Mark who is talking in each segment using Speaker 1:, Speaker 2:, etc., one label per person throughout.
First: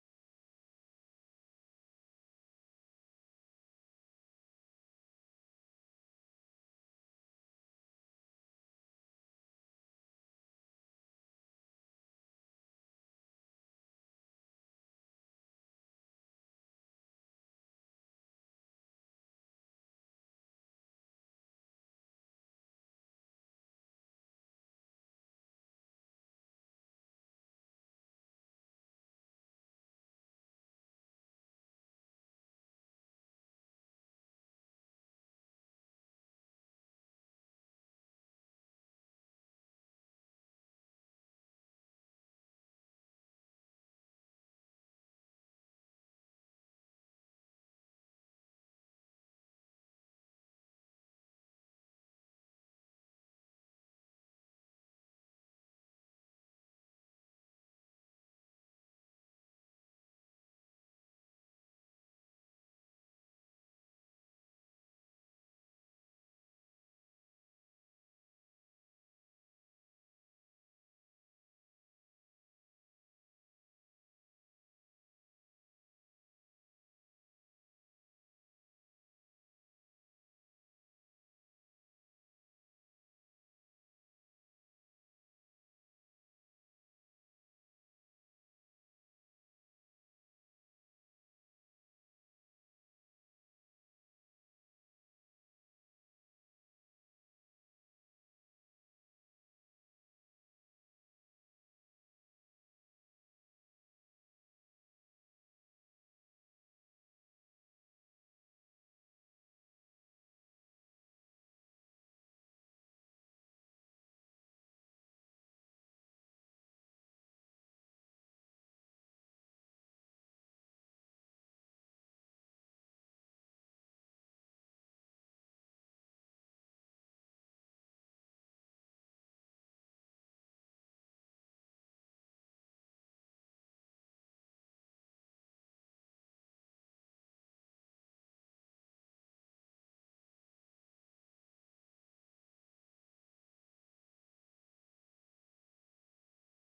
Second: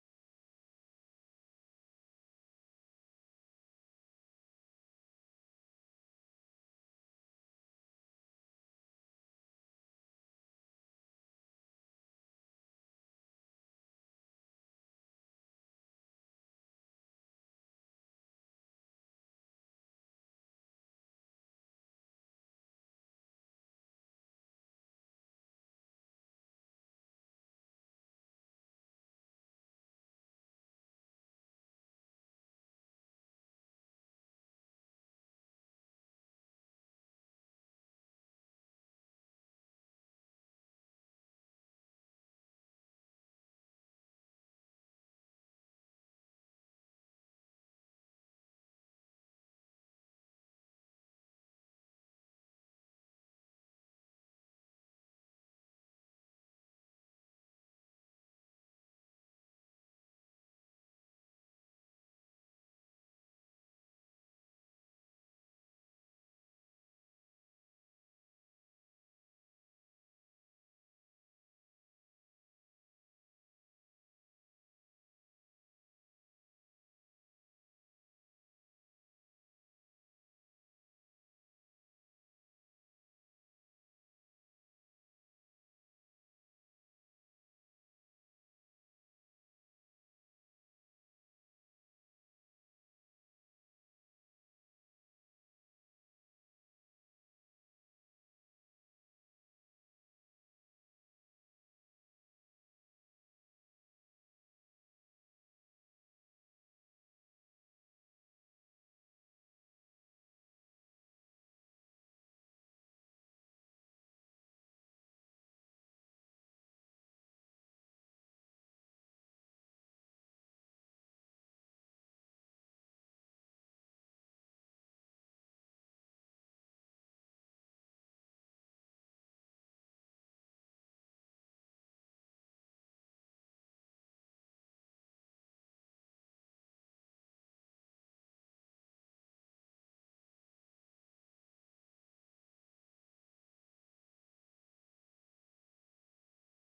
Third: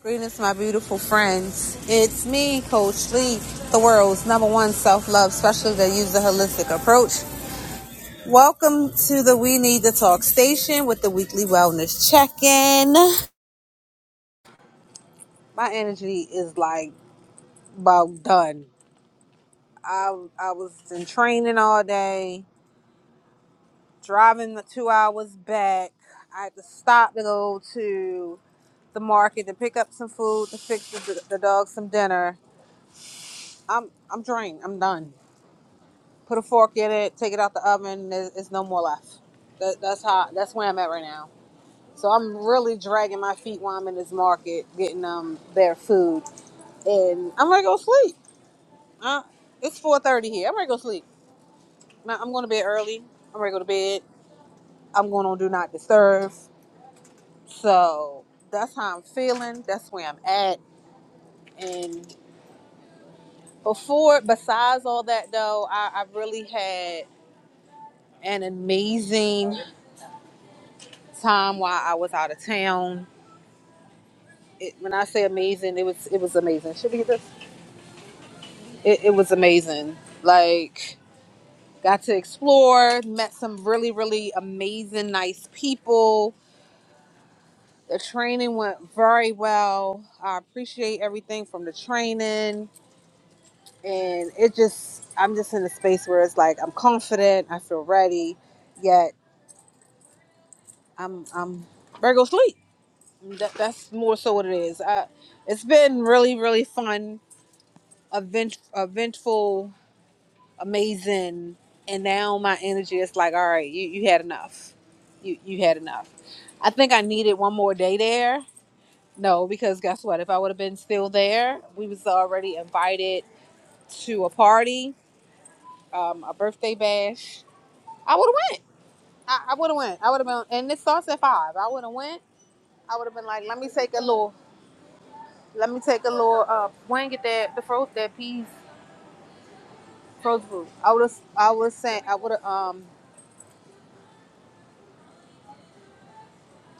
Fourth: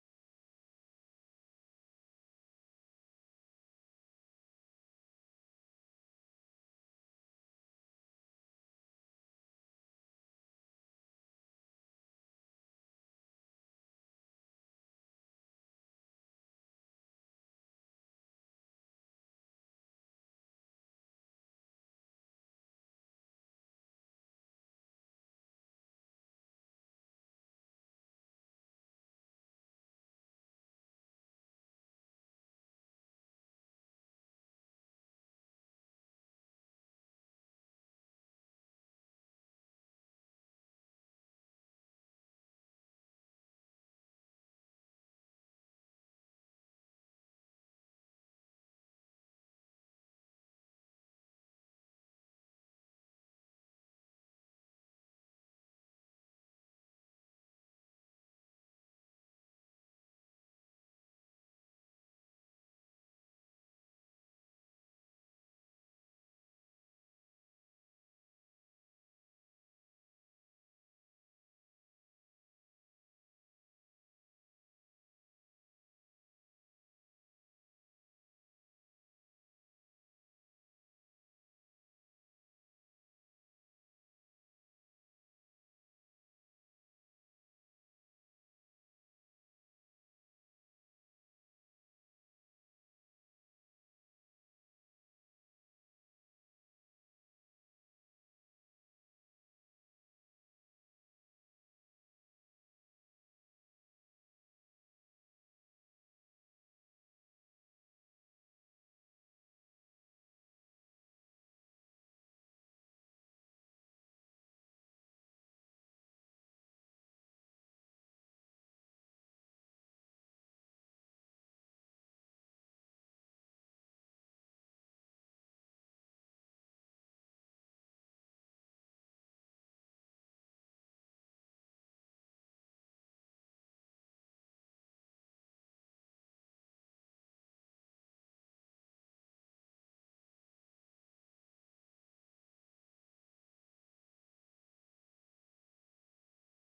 Speaker 1: Greetings, my beautiful friends. It's me, Coach Lee, the world's number one self love specialist that uses a holistic approach. Welcome to the We Need to Talk station with the weekly wellness check in. My energy is like about done. I, I was in training all day, driving the two hours back. I had to stop to go to the market to pick up some food to fix the, the dog some dinner. I'm I'm drained. I'm done. put a fork in it, take it out the oven. There's, it's no more left. That, that's how. That's where I'm at right now. So I'm really dragging my feet while I'm in this market getting um their food, and I'm gonna go sleep. Uh, it's 4:30 here. I'm gonna go sleep. Now, I'm going to bed early. I'm ready to go to bed. I'm going on do not disturb. So that's how I'm feeling. That's where I'm at. And before, besides all that though, I, I really had an amazing time while I was out of town it, when I say amazing, it was it was amazing. Should we get this? It, it was amazing. Like got to explore, met some really really amazing nice people. The training went very well. I appreciate everything from the training, and it just I'm just in a space where it's like I'm confident, I feel ready, yet I'm I'm Virgo sleep. That, that's more so what it is. I, it's been really really fun, event, eventful amazing and now my energy is like all right you, you had enough you you had enough i think i needed one more day there no because guess what if i would have been still there we was already invited to a party um a birthday bash i would have went i, I would have went i would have been and it starts at five i would have went i would have been like let me take a little let me take a little uh wing get that the froze that peas frozen food i would have i would have sent i would have Um.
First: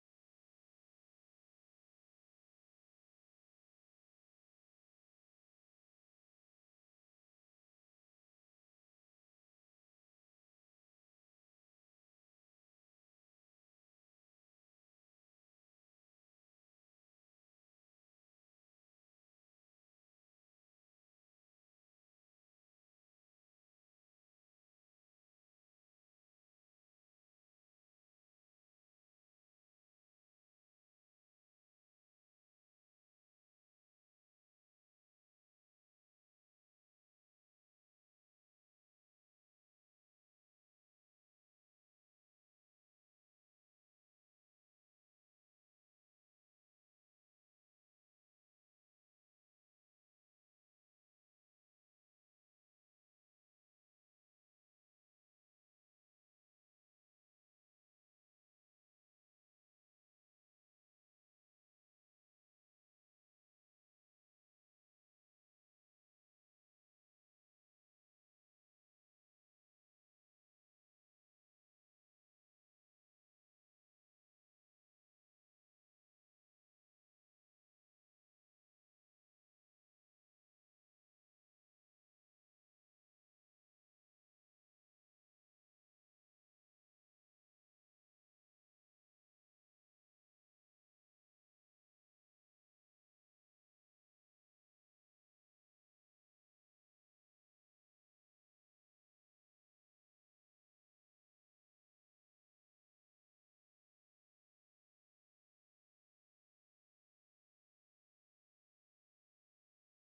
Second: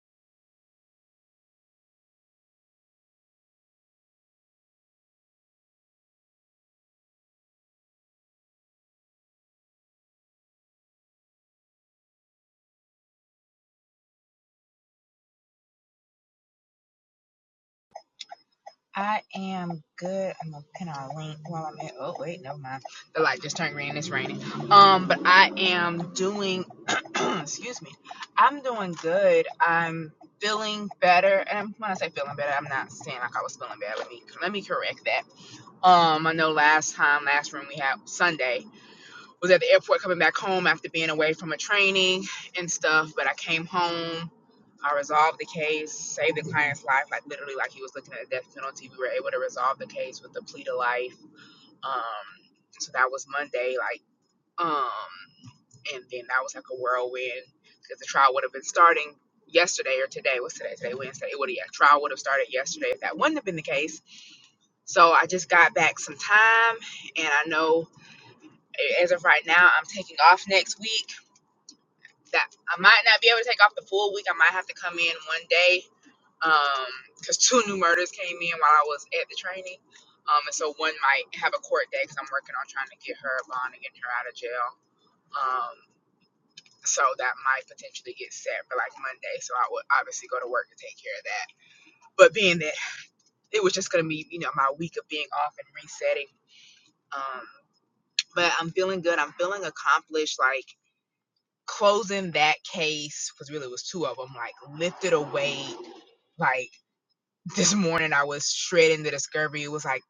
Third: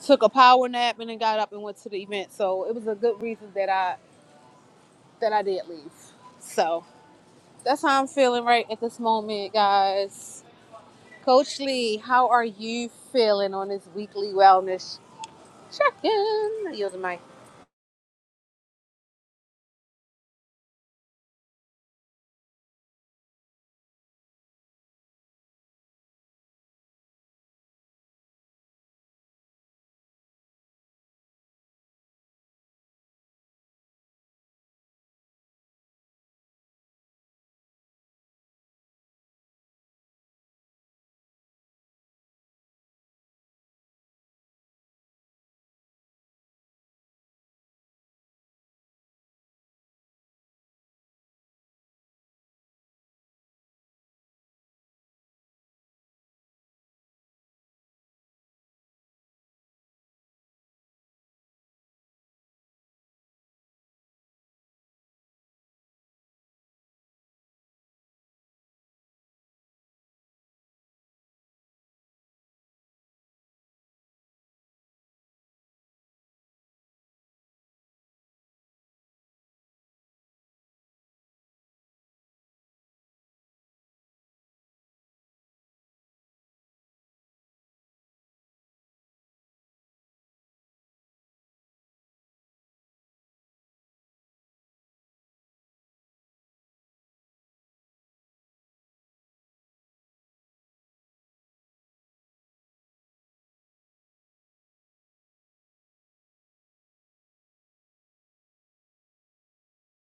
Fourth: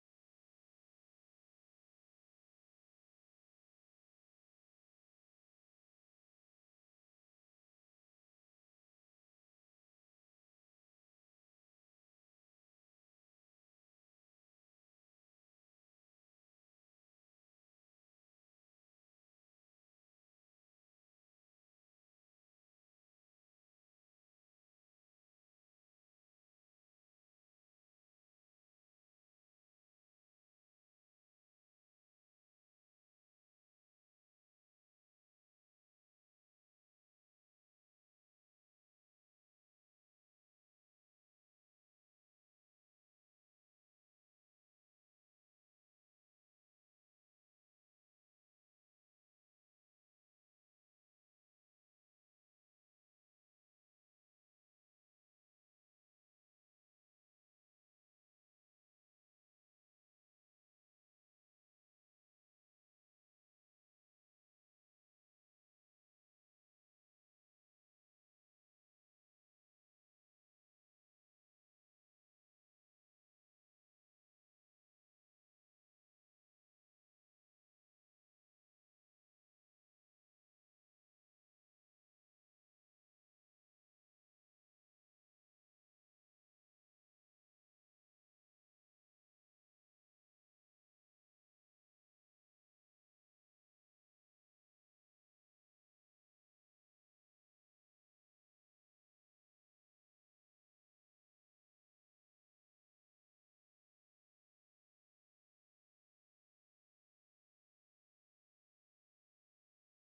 Speaker 1: took a power nap and then got up and went to the event. So it was a good reason that I that I did leave. So that's how I'm feeling right at this moment, guys. Coach Lee, how are you feeling on this weekly wellness check-in? You're the mic.
Speaker 2: I am good. I'm gonna pin our link while I'm at. Oh wait, never mind. The light just turned green. It's raining. Um, but I am doing. excuse me. I'm doing good. I'm feeling better. And when I say feeling better, I'm not saying like I was feeling bad. Let me let me correct that. Um, I know last time, last room we had Sunday was at the airport coming back home after being away from a training and stuff. But I came home. I resolved the case, saved the client's life, like literally, like he was looking at a death penalty. We were able to resolve the case with the plea to life. Um, so that was Monday, like, um, and then that was like a whirlwind because the trial would have been starting yesterday or today. What's today? Today Wednesday. It would have yeah, trial would have started yesterday if that wouldn't have been the case. So I just got back some time, and I know as of right now, I'm taking off next week that I might not be able to take off the full week. I might have to come in one day because two new murders came in while I was at the training. Um, and so one might have a court day because I'm working on trying to get her a bond and getting her out of jail. Um, so that might potentially get set for like Monday. So I would obviously go to work and take care of that. But being that it was just going to be, you know, my week of being off and resetting. Um, but I'm feeling good. I'm feeling accomplished. Like closing that case because really it was two of them like lifted a weight Like this morning, I was shredding the discovery. It was like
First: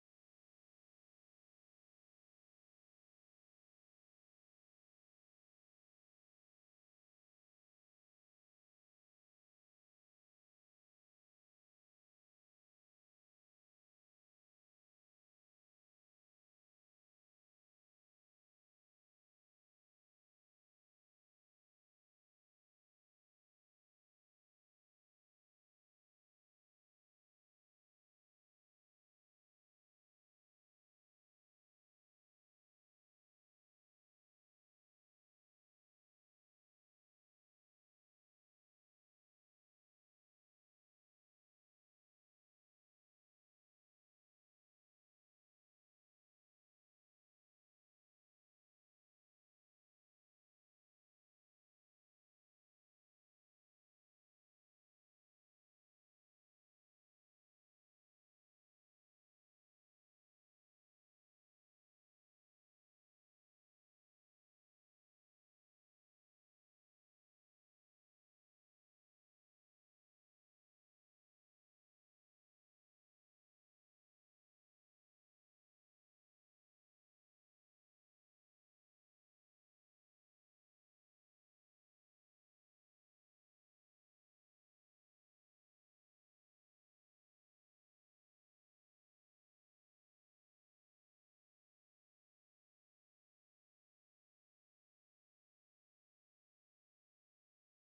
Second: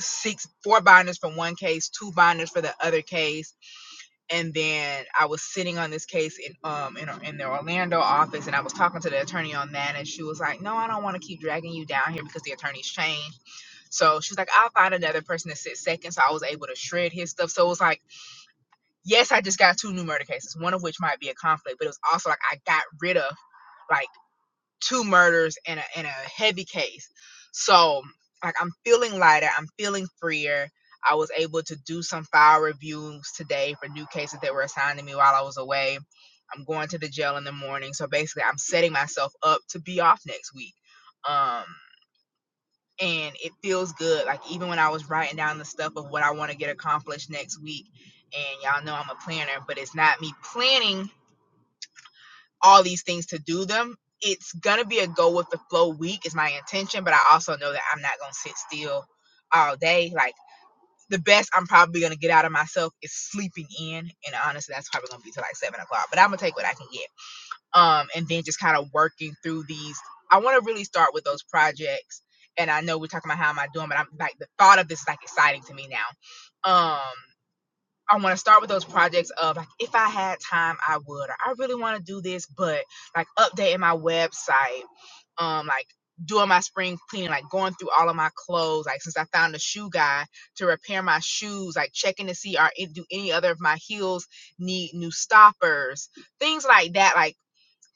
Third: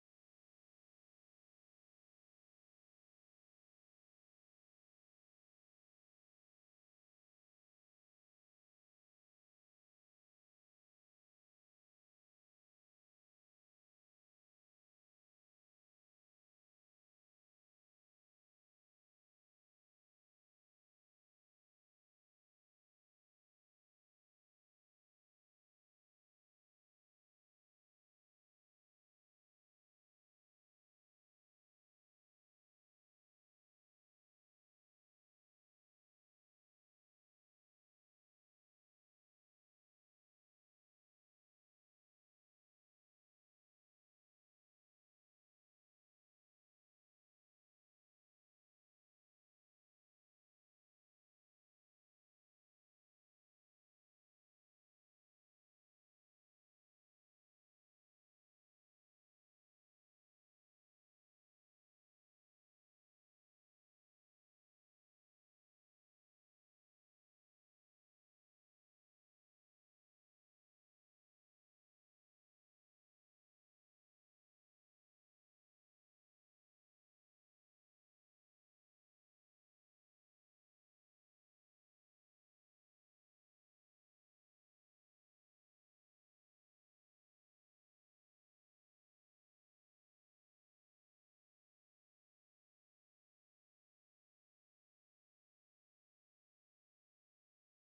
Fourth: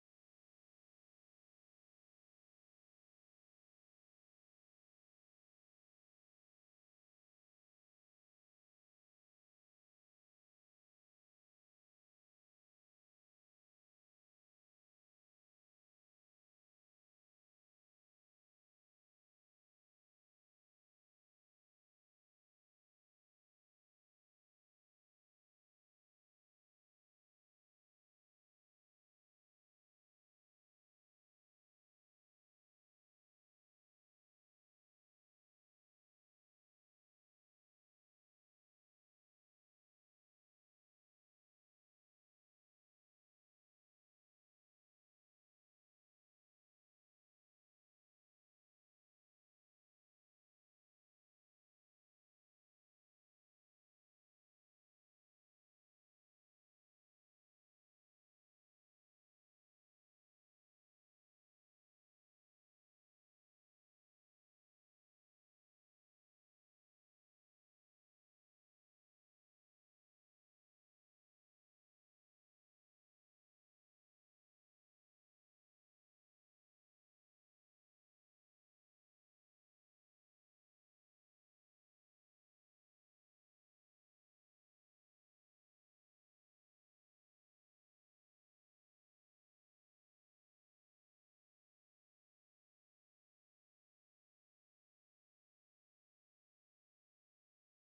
Speaker 2: six, four binders from one case, two binders for the other case, and then I was sitting on this case in um in, in the Orlando office, and I was talking to the attorney on that, and she was like, "No, I don't want to keep dragging you down here because the attorney's changed." So she's like, "I'll find another person to sit second." So I was able to shred his stuff. So it was like, yes, I just got two new murder cases, one of which might be a conflict, but it was also like I got rid of. Like two murders in a in a heavy case. So like I'm feeling lighter, I'm feeling freer. I was able to do some file reviews today for new cases that were assigned to me while I was away. I'm going to the jail in the morning. So basically I'm setting myself up to be off next week. Um and it feels good. Like even when I was writing down the stuff of what I want to get accomplished next week, and y'all know I'm a planner, but it's not me planning all these things to do them. It's gonna be a go with the flow week is my intention, but I also know that I'm not gonna sit still all day. Like the best I'm probably gonna get out of myself is sleeping in, and honestly, that's probably gonna be till like seven o'clock. But I'm gonna take what I can get, um, and then just kind of working through these. I want to really start with those projects, and I know we're talking about how am I doing, but I'm like the thought of this is like exciting to me now. Um, I want to start with those projects of like if I had time I would or I really want to do this but like updating my website um like doing my spring cleaning like going through all of my clothes like since I found a shoe guy to repair my shoes like checking to see are it do any other of my heels need new stoppers things like that Like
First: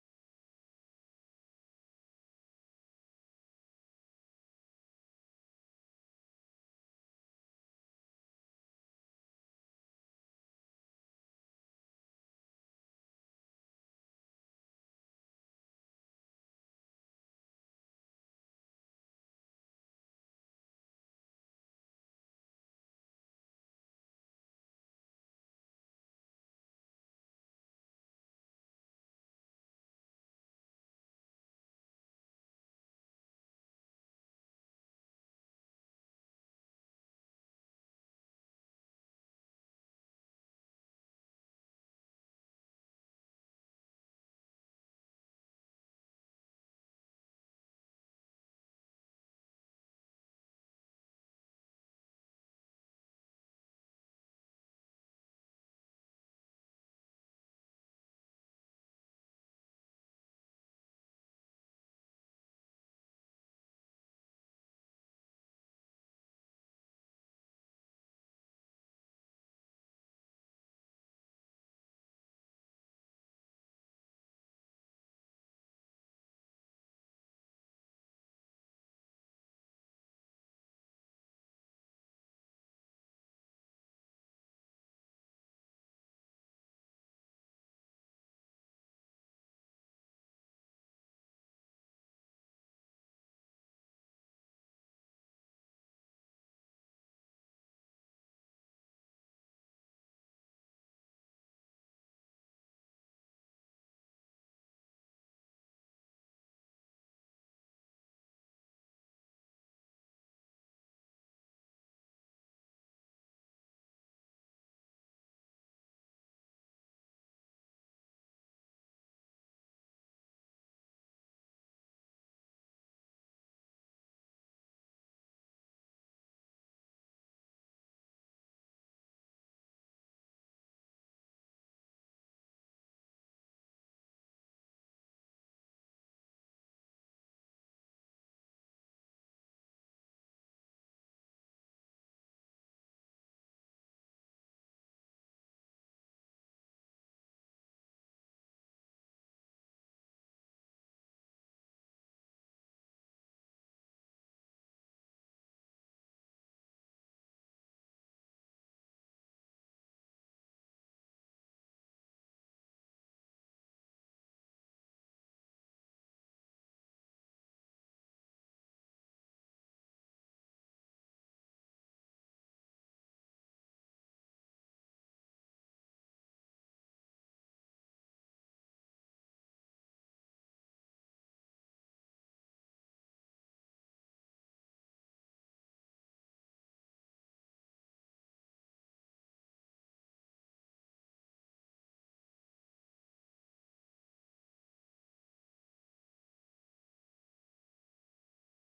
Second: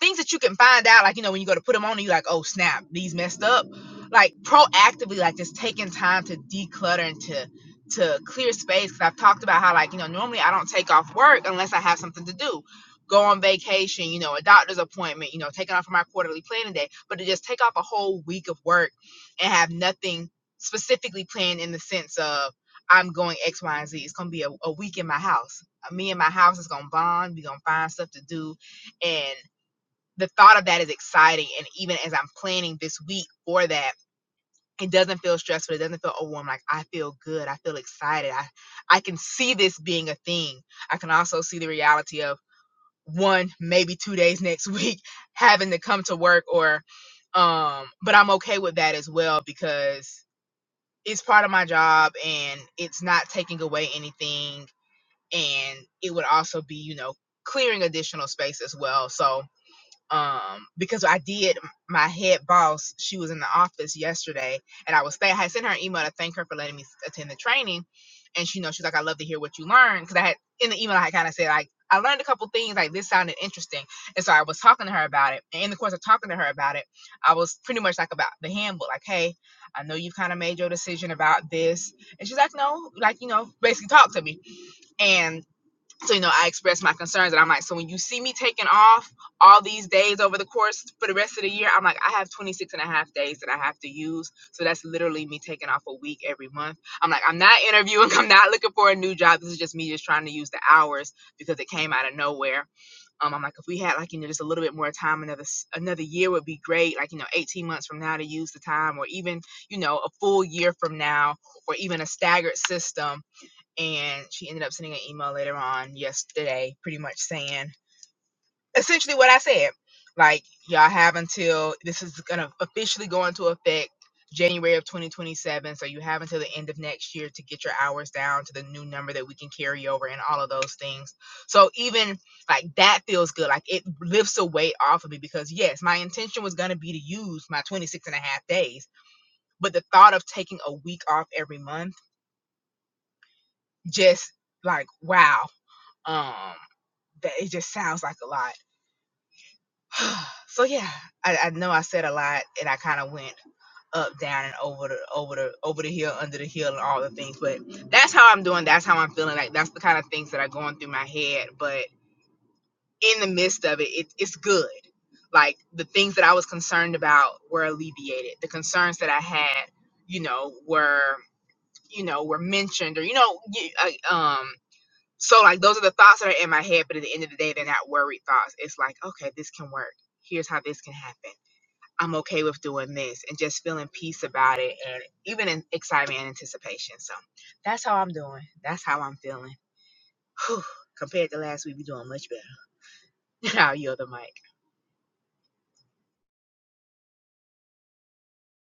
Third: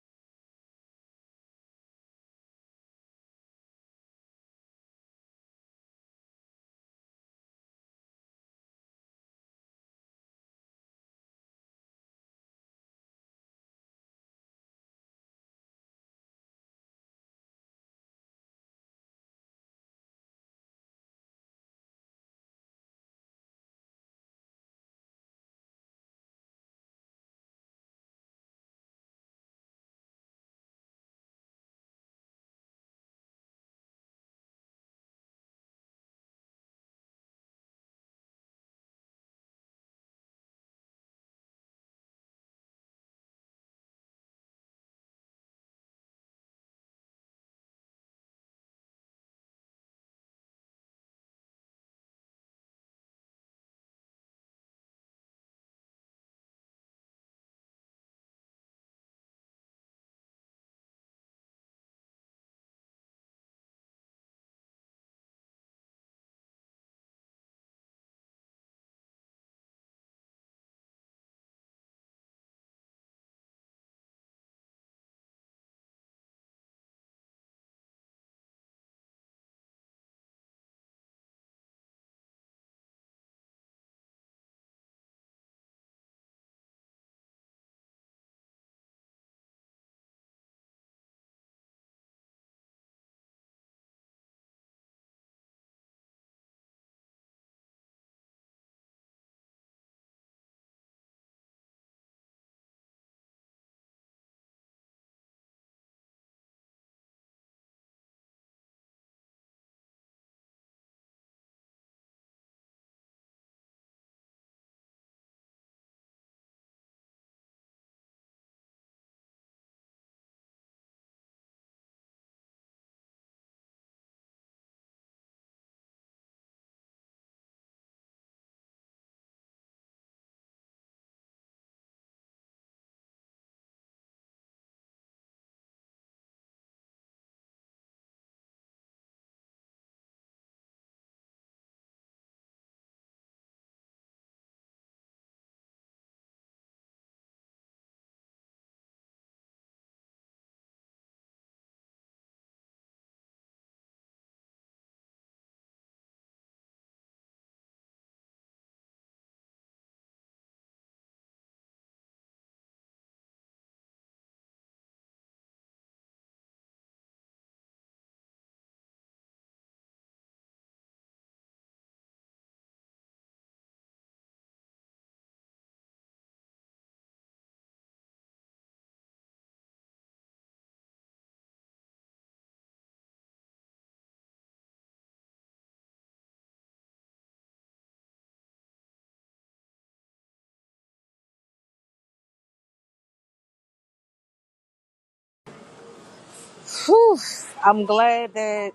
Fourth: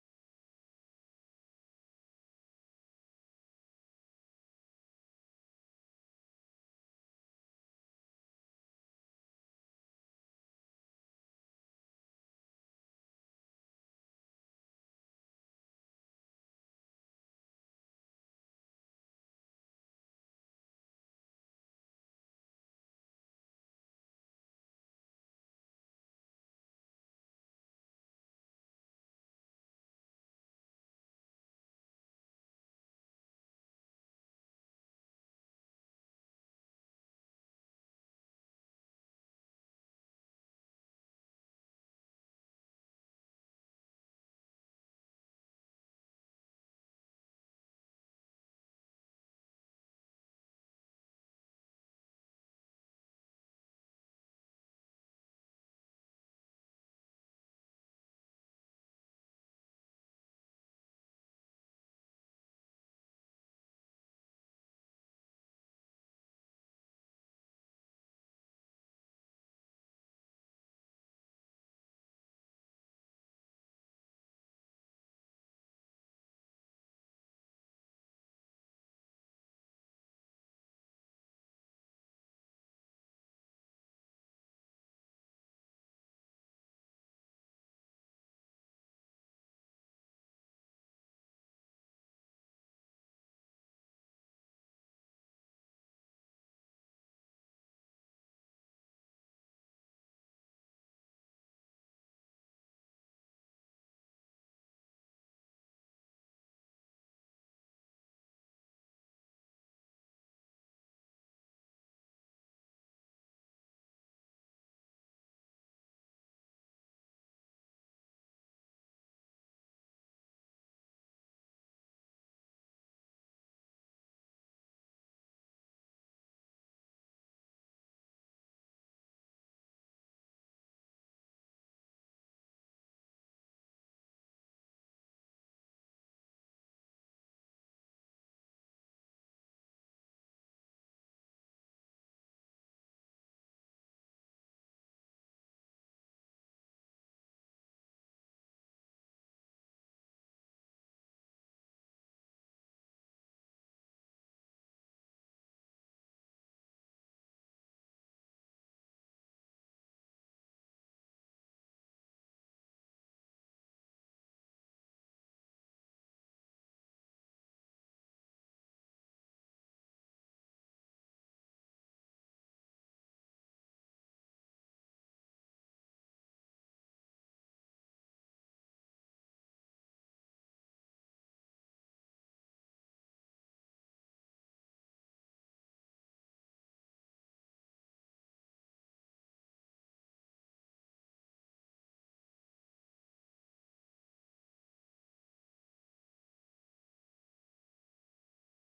Speaker 2: things that you can find out, like you know, when you go to put them on, and you're like, oh snap, these messed up. Like proactively, like just taking time to declutter and to to clear space. Because I've talked about how like you know normally I don't take off work unless I have something to do. Go on vacation, you know, a doctor's appointment, you know, taking off for my quarterly planning day, but to just take off a whole week of work and have nothing specifically planned in the sense of I'm going X, Y, and Z. It's gonna be a, a week in my house. Me and my house is gonna bond. We're gonna find stuff to do, and the thought of that is exciting. And even as I'm planning this week for that, it doesn't feel stressful. It doesn't feel overwhelmed. Like I feel good. I feel excited. I, I can see this being a thing. I can also see the reality of one, maybe two days next week having to come to work or, um, but I'm okay with that as well because it's part of my job and it's not taking away anything. And it would also be, you know, clearing additional space as well. So, um because I did my head boss she was in the office yesterday and I was I had sent her an email to thank her for letting me attend the training and she you know she's like I love to hear what you learned because I had in the email I had kind of said like I learned a couple things like this sounded interesting and so I was talking to her about it and in the course of talking to her about it I was pretty much like about the handbook like hey I know you have kind of made your decision about this and she's like no like you know basically talk to me and so you know i expressed my concerns and i'm like so when you see me taking off all these days over the course for the rest of the year i'm like i have 26 and a half days that i have to use so that's literally me taking off a week every month i'm like i'm not interviewing i'm not looking for a new job this is just me just trying to use the hours because it came out of nowhere um i'm like if we had like you know just a little bit more time another s- another year would be great like you know 18 months from now to use the time or even you know a full year from now or even a staggered system and she ended up sending an email later on yesterday pretty much saying essentially what i said like y'all have until this is going to officially go into effect january of 2027 so you have until the end of next year to get your hours down to the new number that we can carry over and all of those things so even like that feels good like it lifts a weight off of me because yes my intention was going to be to use my 26 and a half days but the thought of taking a week off every month just like wow um that it just sounds like a lot. so yeah, I, I know I said a lot and I kind of went up, down, and over the over the over the hill, under the hill, and all the things. But that's how I'm doing. That's how I'm feeling. Like that's the kind of things that are going through my head. But in the midst of it, it it's good. Like the things that I was concerned about were alleviated. The concerns that I had, you know, were you know were mentioned or you know you, uh, um So like those are the thoughts that are in my head, but at the end of the day, they're not worried thoughts. It's like, okay, this can work. Here's how this can happen. I'm okay with doing this and just feeling peace about it and even in excitement and anticipation. So that's how I'm doing. That's how I'm feeling. Whew. Compared to last week, we're doing much better. I'll yield the mic.
Speaker 1: Whew. I'm glad that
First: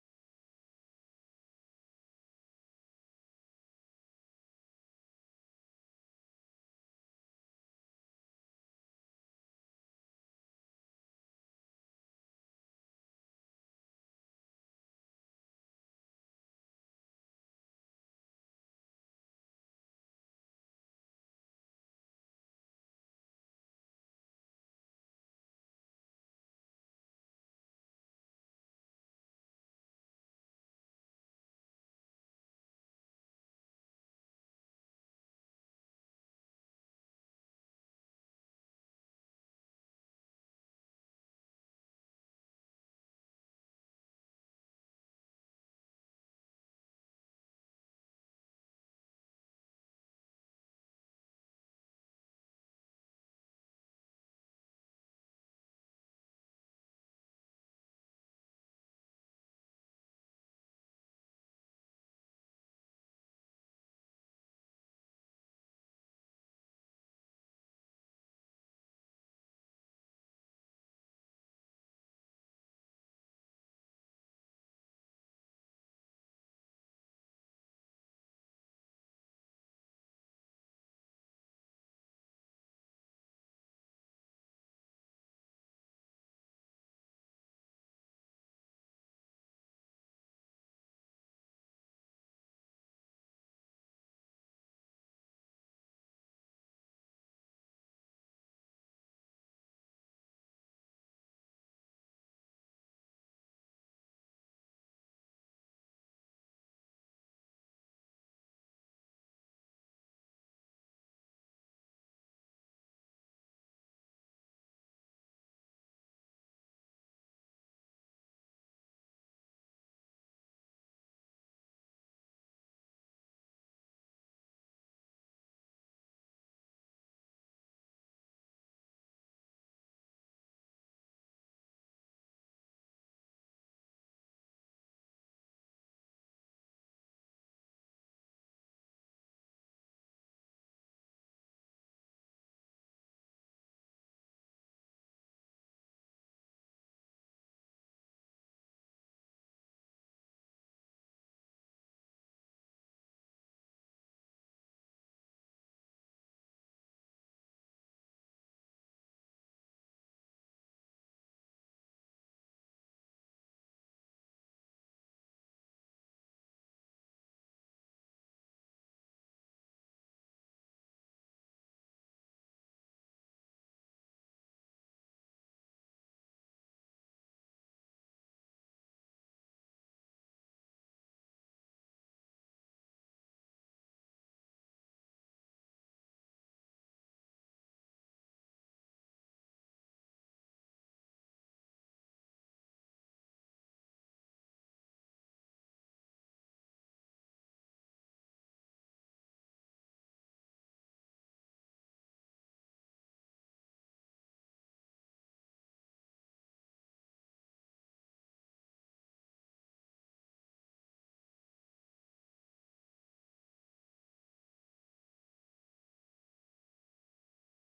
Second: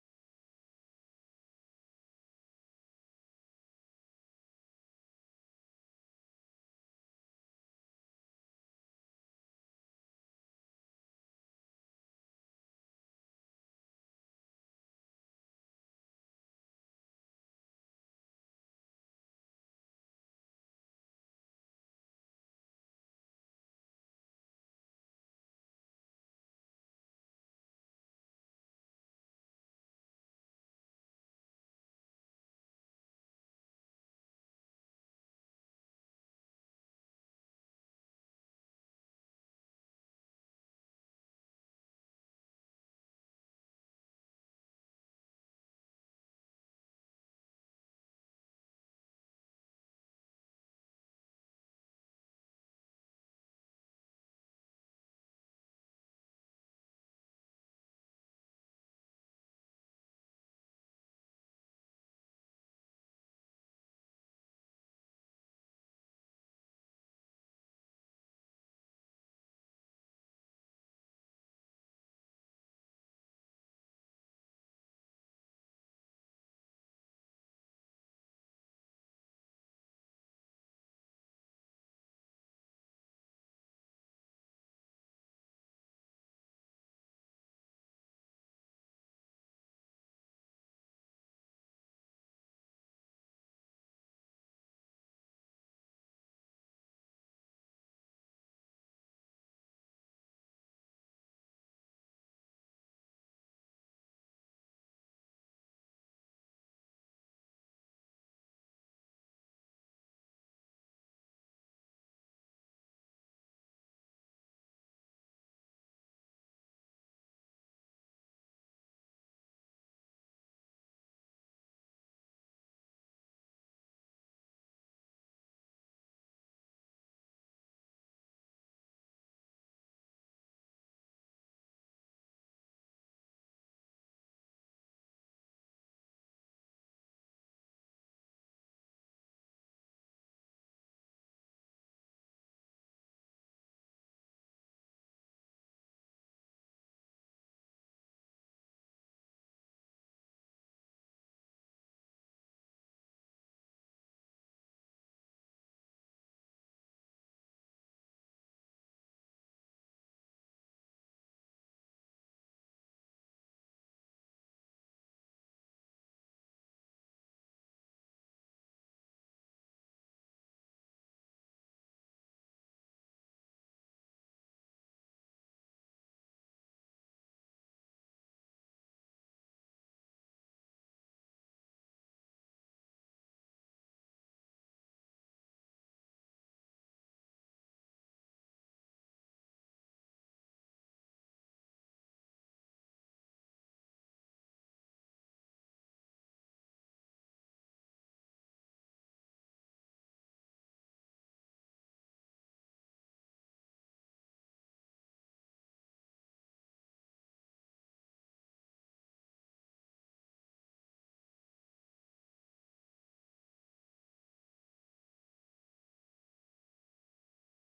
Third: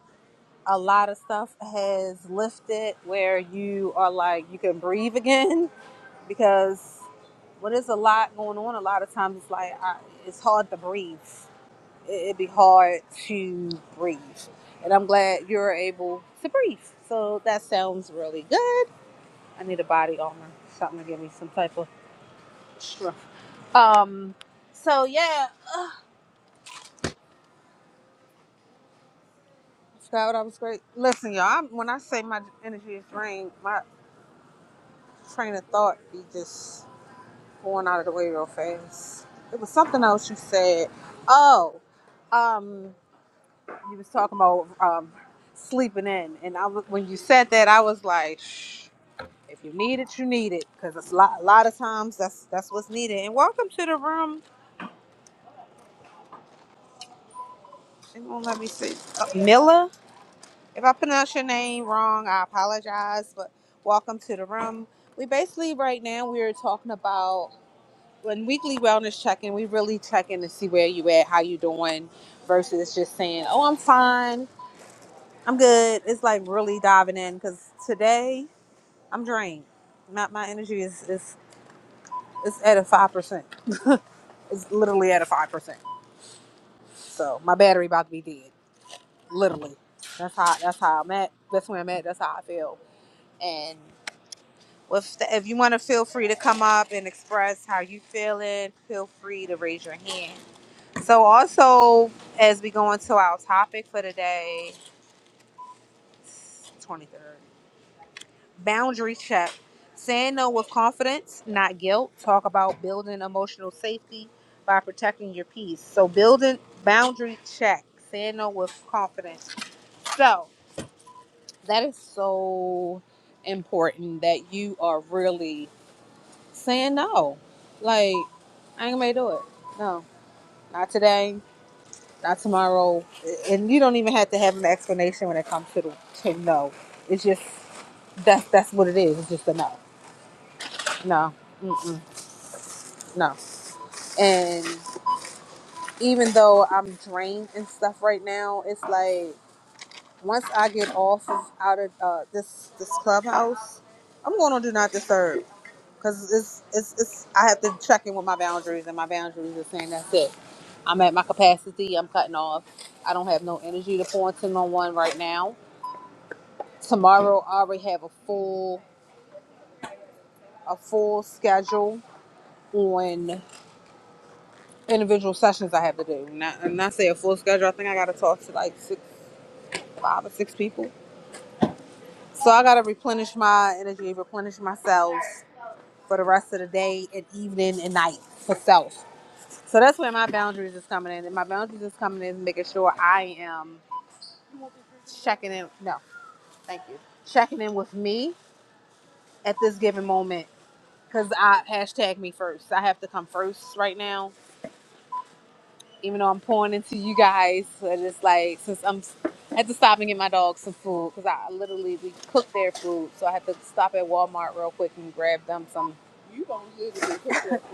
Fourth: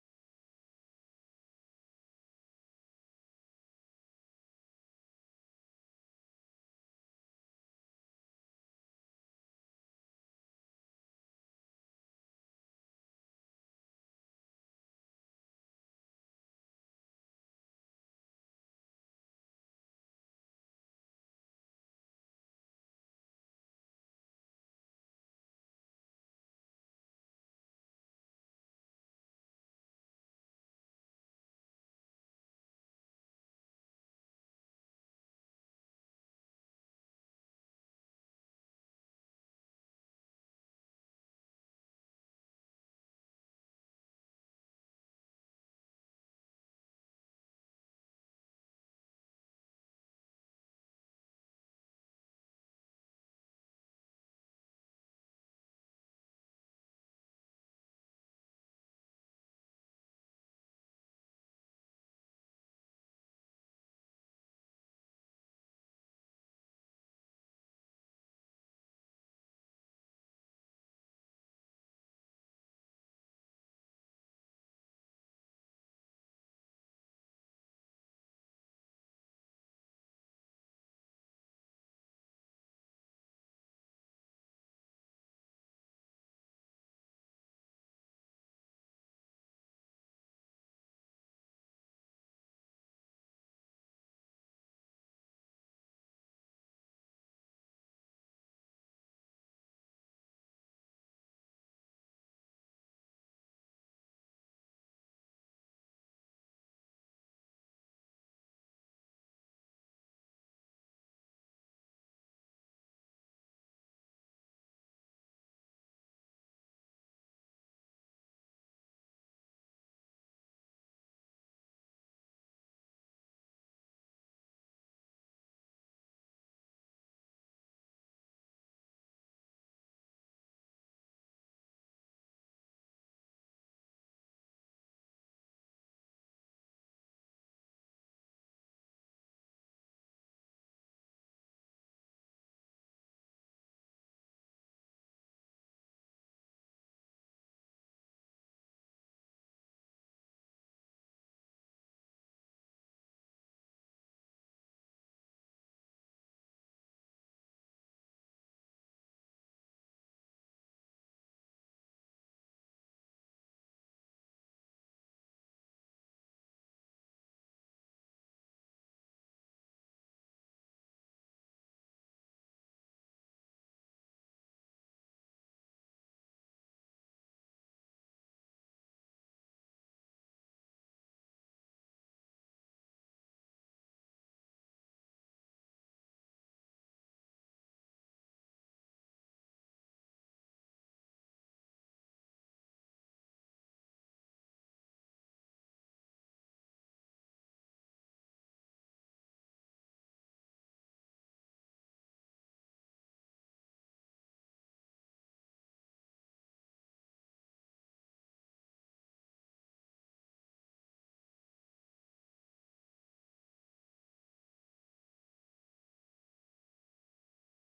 Speaker 1: a lot of stuff has lifted where you are like you can breathe again because when there's a lot going on, a lot of times it's like I, it's hard to breathe. it- would be hard to breathe. And I'm glad you're able to breathe. So that sounds really good. I need a body armor, something to give me some type of strength. Um, so yeah, that was great. Listen, y'all, I'm, when I say my energy is drained, my train of thought be just going out of the way real fast. It was something else you said. Oh, um, you was talking about um, sleeping in, and I was, when you said that, I was like. shh, If you need it, you need it, because it's a lot, a lot of times that's that's what's needed. And welcome to the room. It won't let me see. Uh, Miller, if I pronounce your name wrong, I apologize, but welcome to the room. We basically right now we're talking about when weekly wellness check-in. We really check in to see where you at, how you doing, versus just saying, "Oh, I'm fine, I'm good." It's like really diving in because today I'm drained. My my energy is is is at a five percent. It's literally at a five percent So my battery about to be dead, literally. That's how that's how I'm at. That's where I'm at. That's how I feel. And if if you want to feel free to come up and express how you feeling, feel free to raise your hand. So also as we go into our topic for today, twenty third boundary check. Saying no with confidence, not guilt. Talk about building emotional safety by protecting your peace. So building boundary check. Saying no with confidence. So That is so important that you are really saying no. Like, I ain't gonna do it. No, not today, not tomorrow. And you don't even have to have an explanation when it comes to the to no. It's just that's that's what it is. It's just a no, no, mm-mm, no. And even though I'm drained and stuff right now, it's like once I get off of out of uh, this this clubhouse, I'm going on do not disturb. Cause it's, it's it's I have to check in with my boundaries, and my boundaries are saying that's it. I'm at my capacity. I'm cutting off. I don't have no energy to pour into no one right now. Tomorrow I already have a full a full schedule on individual sessions I have to do. Not and I say a full schedule. I think I got to talk to like six, five or six people. So I got to replenish my energy, replenish myself for the rest of the day and evening and night for self. So that's where my boundaries is coming in. And my boundaries is coming in making sure I am checking in. No, thank you. Checking in with me at this given moment because I hashtag me first. I have to come first right now. Even though I'm pouring into you guys, I just like since I'm I had to stop and get my dog some food because I literally we cook their food, so I had to stop at Walmart real quick and grab them some. You don't literally cook their food.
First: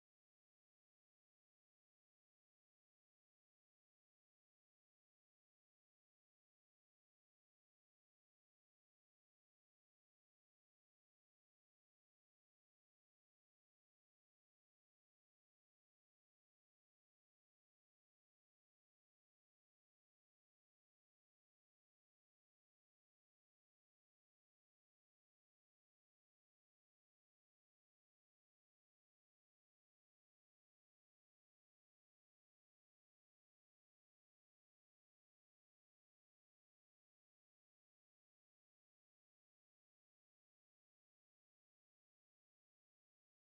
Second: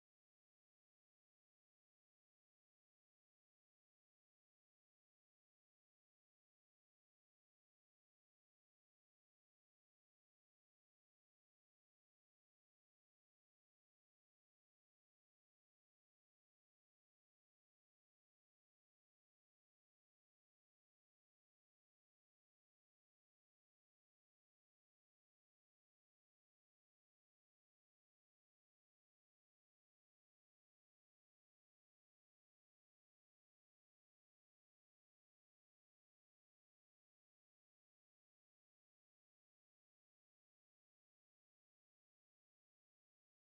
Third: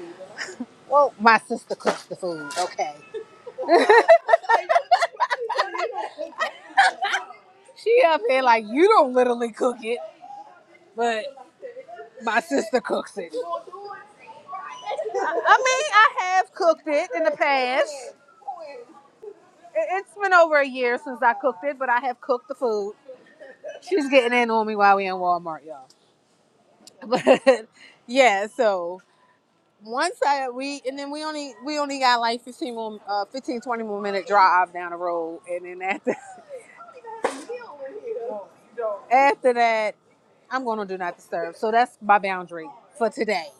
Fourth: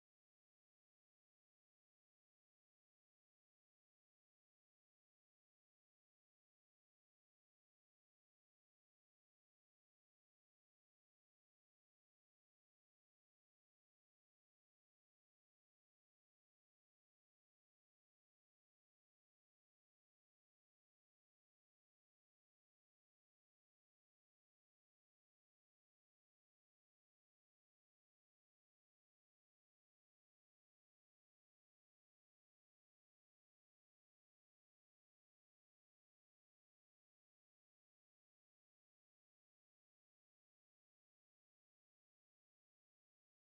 Speaker 1: Well, my sister cooks the food. Okay, she up here like you don't literally cook it. but my sister cooks it. I mean, I have cooked it in the past. It- It's been over a year since I cooked it, but I have cooked the food. She's getting in on me while we in Walmart, y'all. But yeah, so once I we and then we only we only got like 15 more uh 15 twenty more minute drive down the road and then after after that I'm going to do not disturb. So that's my boundary for today.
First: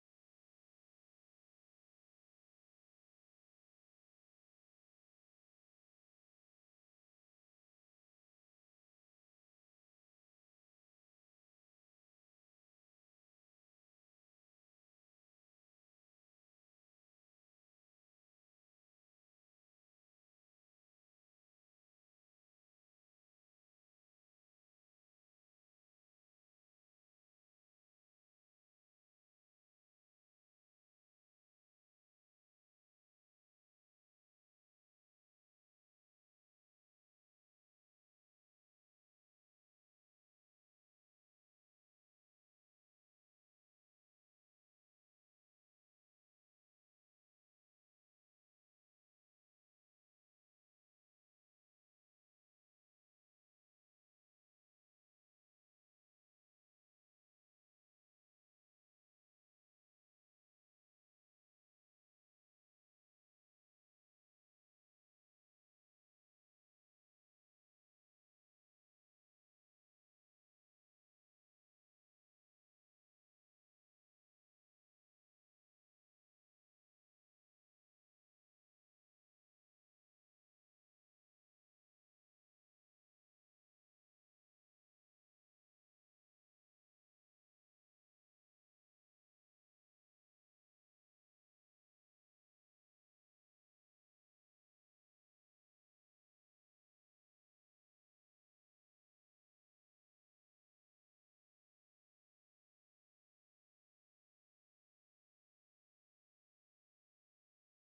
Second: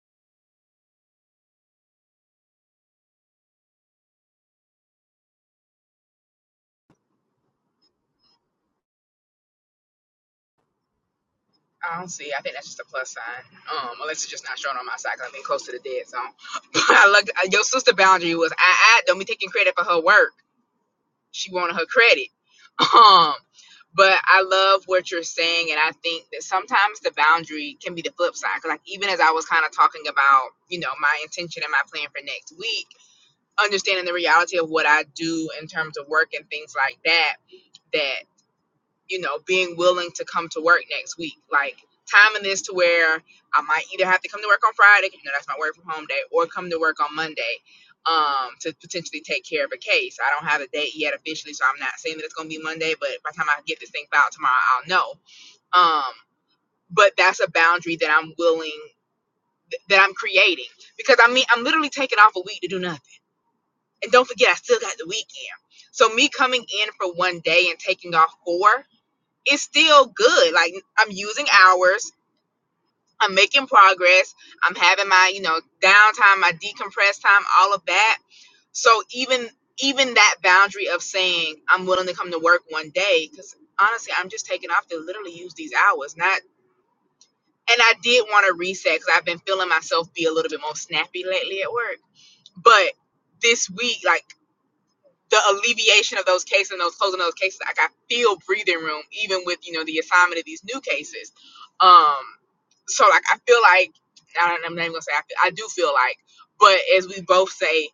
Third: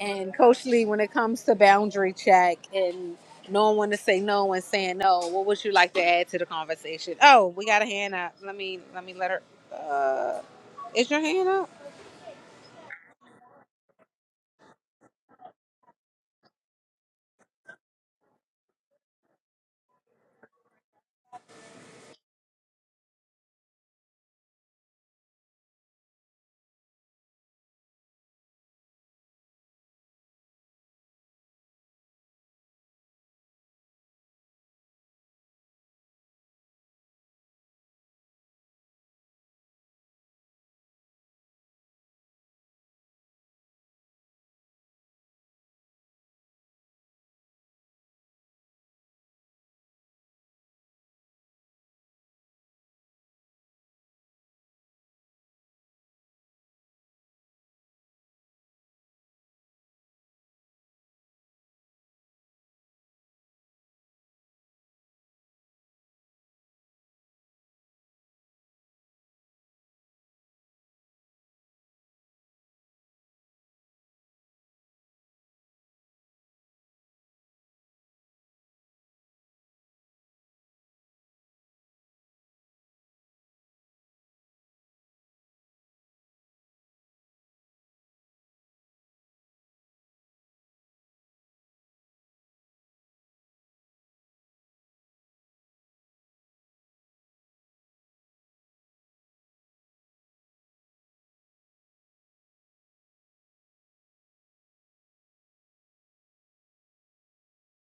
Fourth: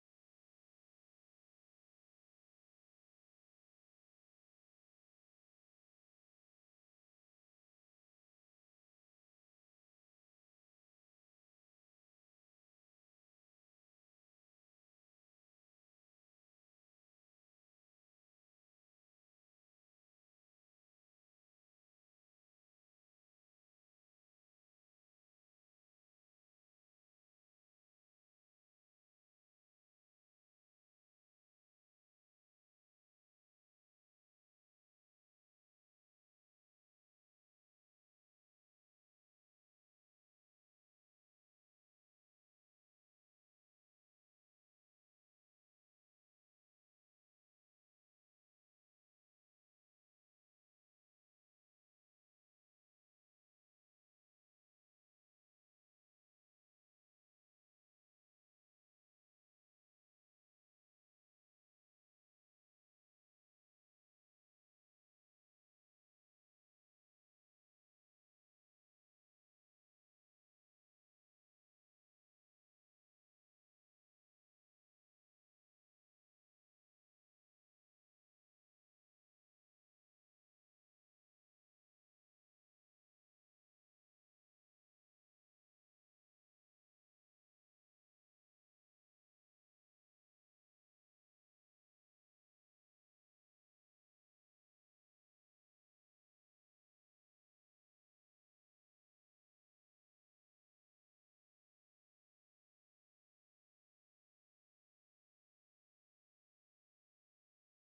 Speaker 1: And Coach Lee, when it comes to boundary check and knowing when to say no and saying no, what would you like to add to the conversation? Oh, we got a hand up. Let me let me let her. Uh, is your hand up?
Speaker 2: I don't see. I think that's just a plus sign. Um, unless it's just not showing on my side because 'cause have been close to the dead zone. I look, your sister boundary was I, I don't be taking credit for her work. She wanted her credit. Um, but I love what you're saying, and I think that sometimes the boundary can be the flip side. 'Cause like even as I was kind of talking about, you know, my intention and my plan for next week, understanding the reality of what I do in terms of work and things like that, that you know, being willing to come to work next week. Like timing this to where I might either have to come to work on Friday, you know, that's my work from home day, or come to work on Monday um, to potentially take care of a case. I don't have a date yet officially, so I'm not saying that it's going to be Monday, but by the time I get this thing filed tomorrow, I'll know. Um, but that's a boundary that I'm willing, that I'm creating, because I mean, I'm literally taking off a week to do nothing. And don't forget, I still got the weekend. So me coming in for one day and taking off four it's still good. Like I'm using hours, I'm making progress, I'm having my, you know, downtime, my decompress time, all of that. So even even that boundary of saying I'm willing to come to work one day, because honestly, I'm just taking off to literally use these hours. Not and I did want to reset because I've been feeling myself be a little bit more snappy lately at work. But this week, like the alleviation of those cases and those closing of those cases, like I feel breathing room, even with you know the assignment of these new cases. Um, so like I feel like I don't, I'm not even gonna say I feel, I do feel like, but as we both say,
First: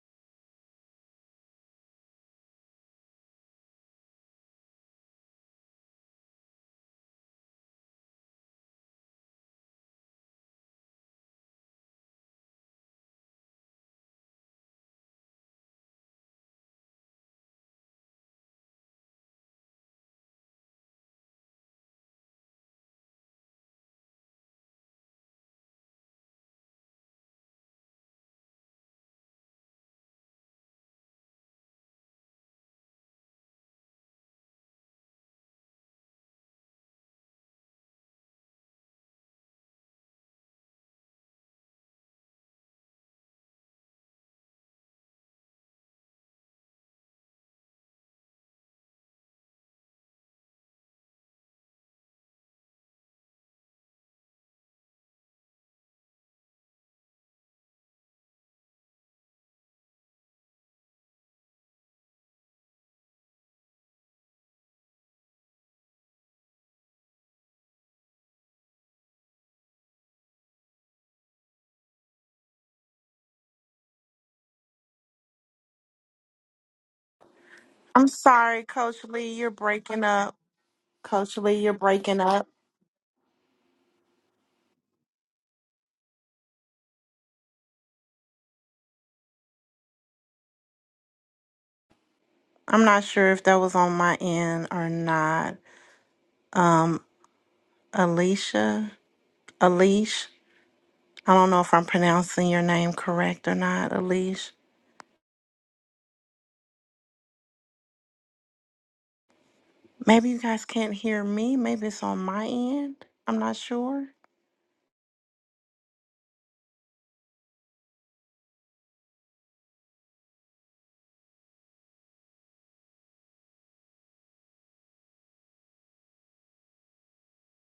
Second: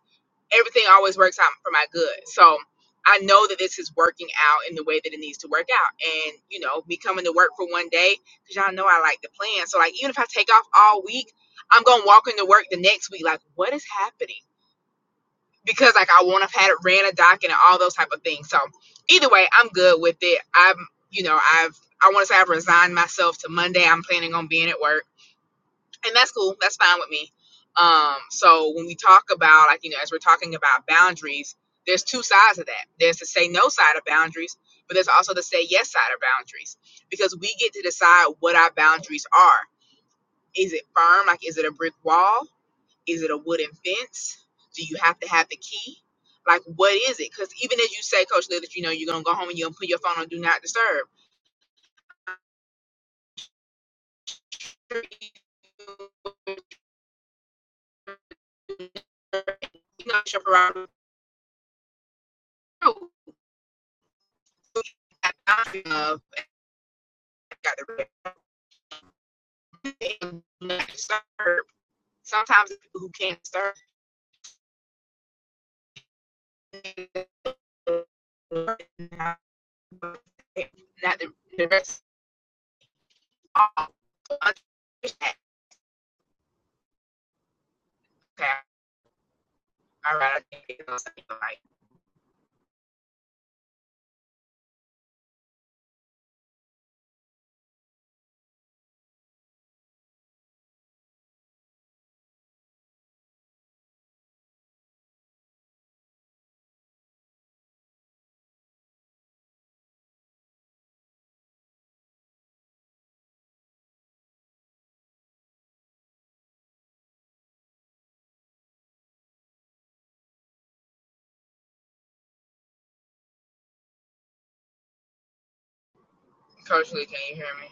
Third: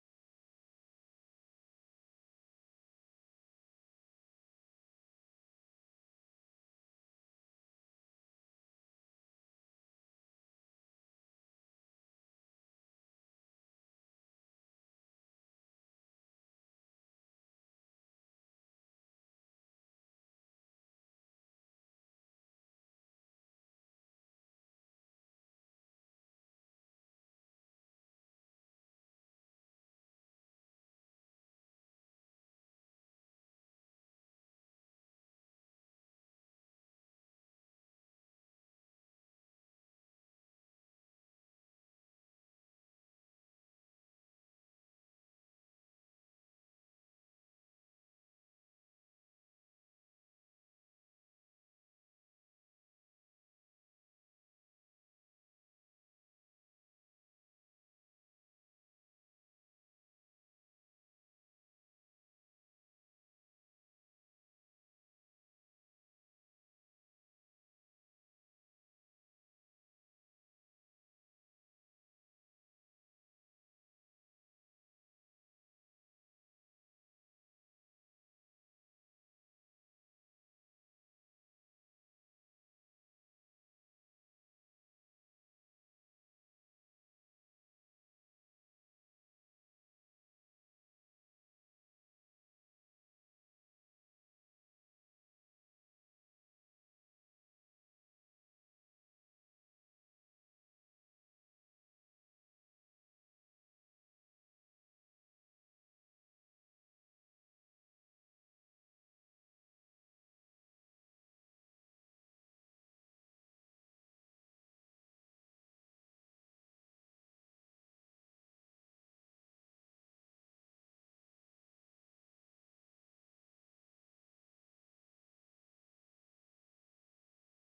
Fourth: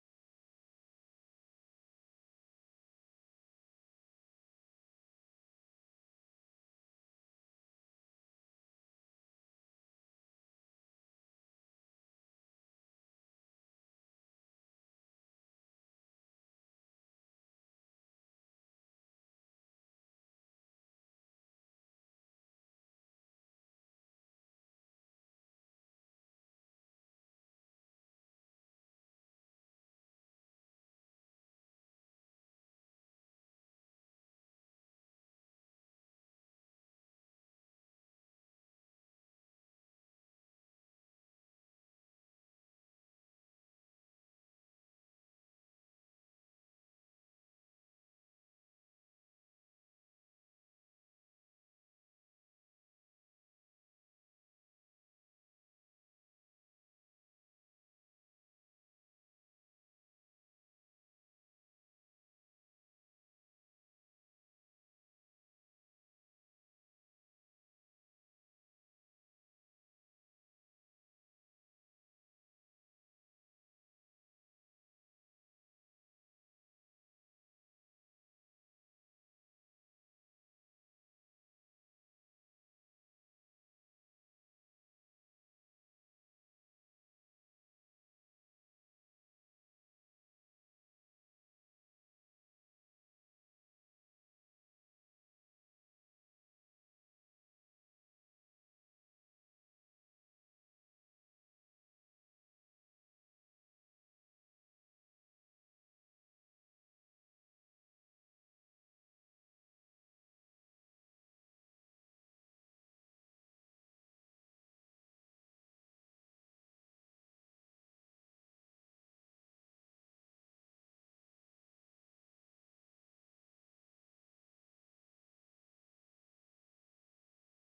Speaker 2: everything always works out for my good. So I know that this is working out in the way that it needs to work out, and you know me coming to work for one day because y'all know I like to plan. So like even if I take off all week, I'm gonna walk into work the next week like what is happening because like I won't have had it ran a docket and all those type of things. So either way, I'm good with it. I'm you know I've I want to say I've resigned myself to Monday. I'm planning on being at work and that's cool. That's fine with me. Um, so when we talk about like you know, as we're talking about boundaries, there's two sides of that. There's the say no side of boundaries, but there's also the say yes side of boundaries because we get to decide what our boundaries are. Is it firm? Like is it a brick wall? Is it a wooden fence? Do you have to have the key? Like what is it? Because even as you say, Coach Lee, that you know you're gonna go home and you're gonna put your phone on do not disturb. You know, it's your prerogative. I Sometimes people who can't serve
Speaker 3: I'm sorry,
Speaker 2: not
Speaker 3: Coach Lee, you're breaking up.
Speaker 2: the,
Speaker 3: Coach Lee,
Speaker 2: the
Speaker 3: you're
Speaker 2: rest
Speaker 3: breaking up.
Speaker 2: of all. Understand All right, like
Speaker 3: I'm not sure if that was on my end or not. Um, Alicia, Alish, I don't know if I'm pronouncing your name correct or not, Alish. Maybe you guys can't hear me. Maybe it's on my end. I'm not sure.
Speaker 2: Coach Lee, can you hear me?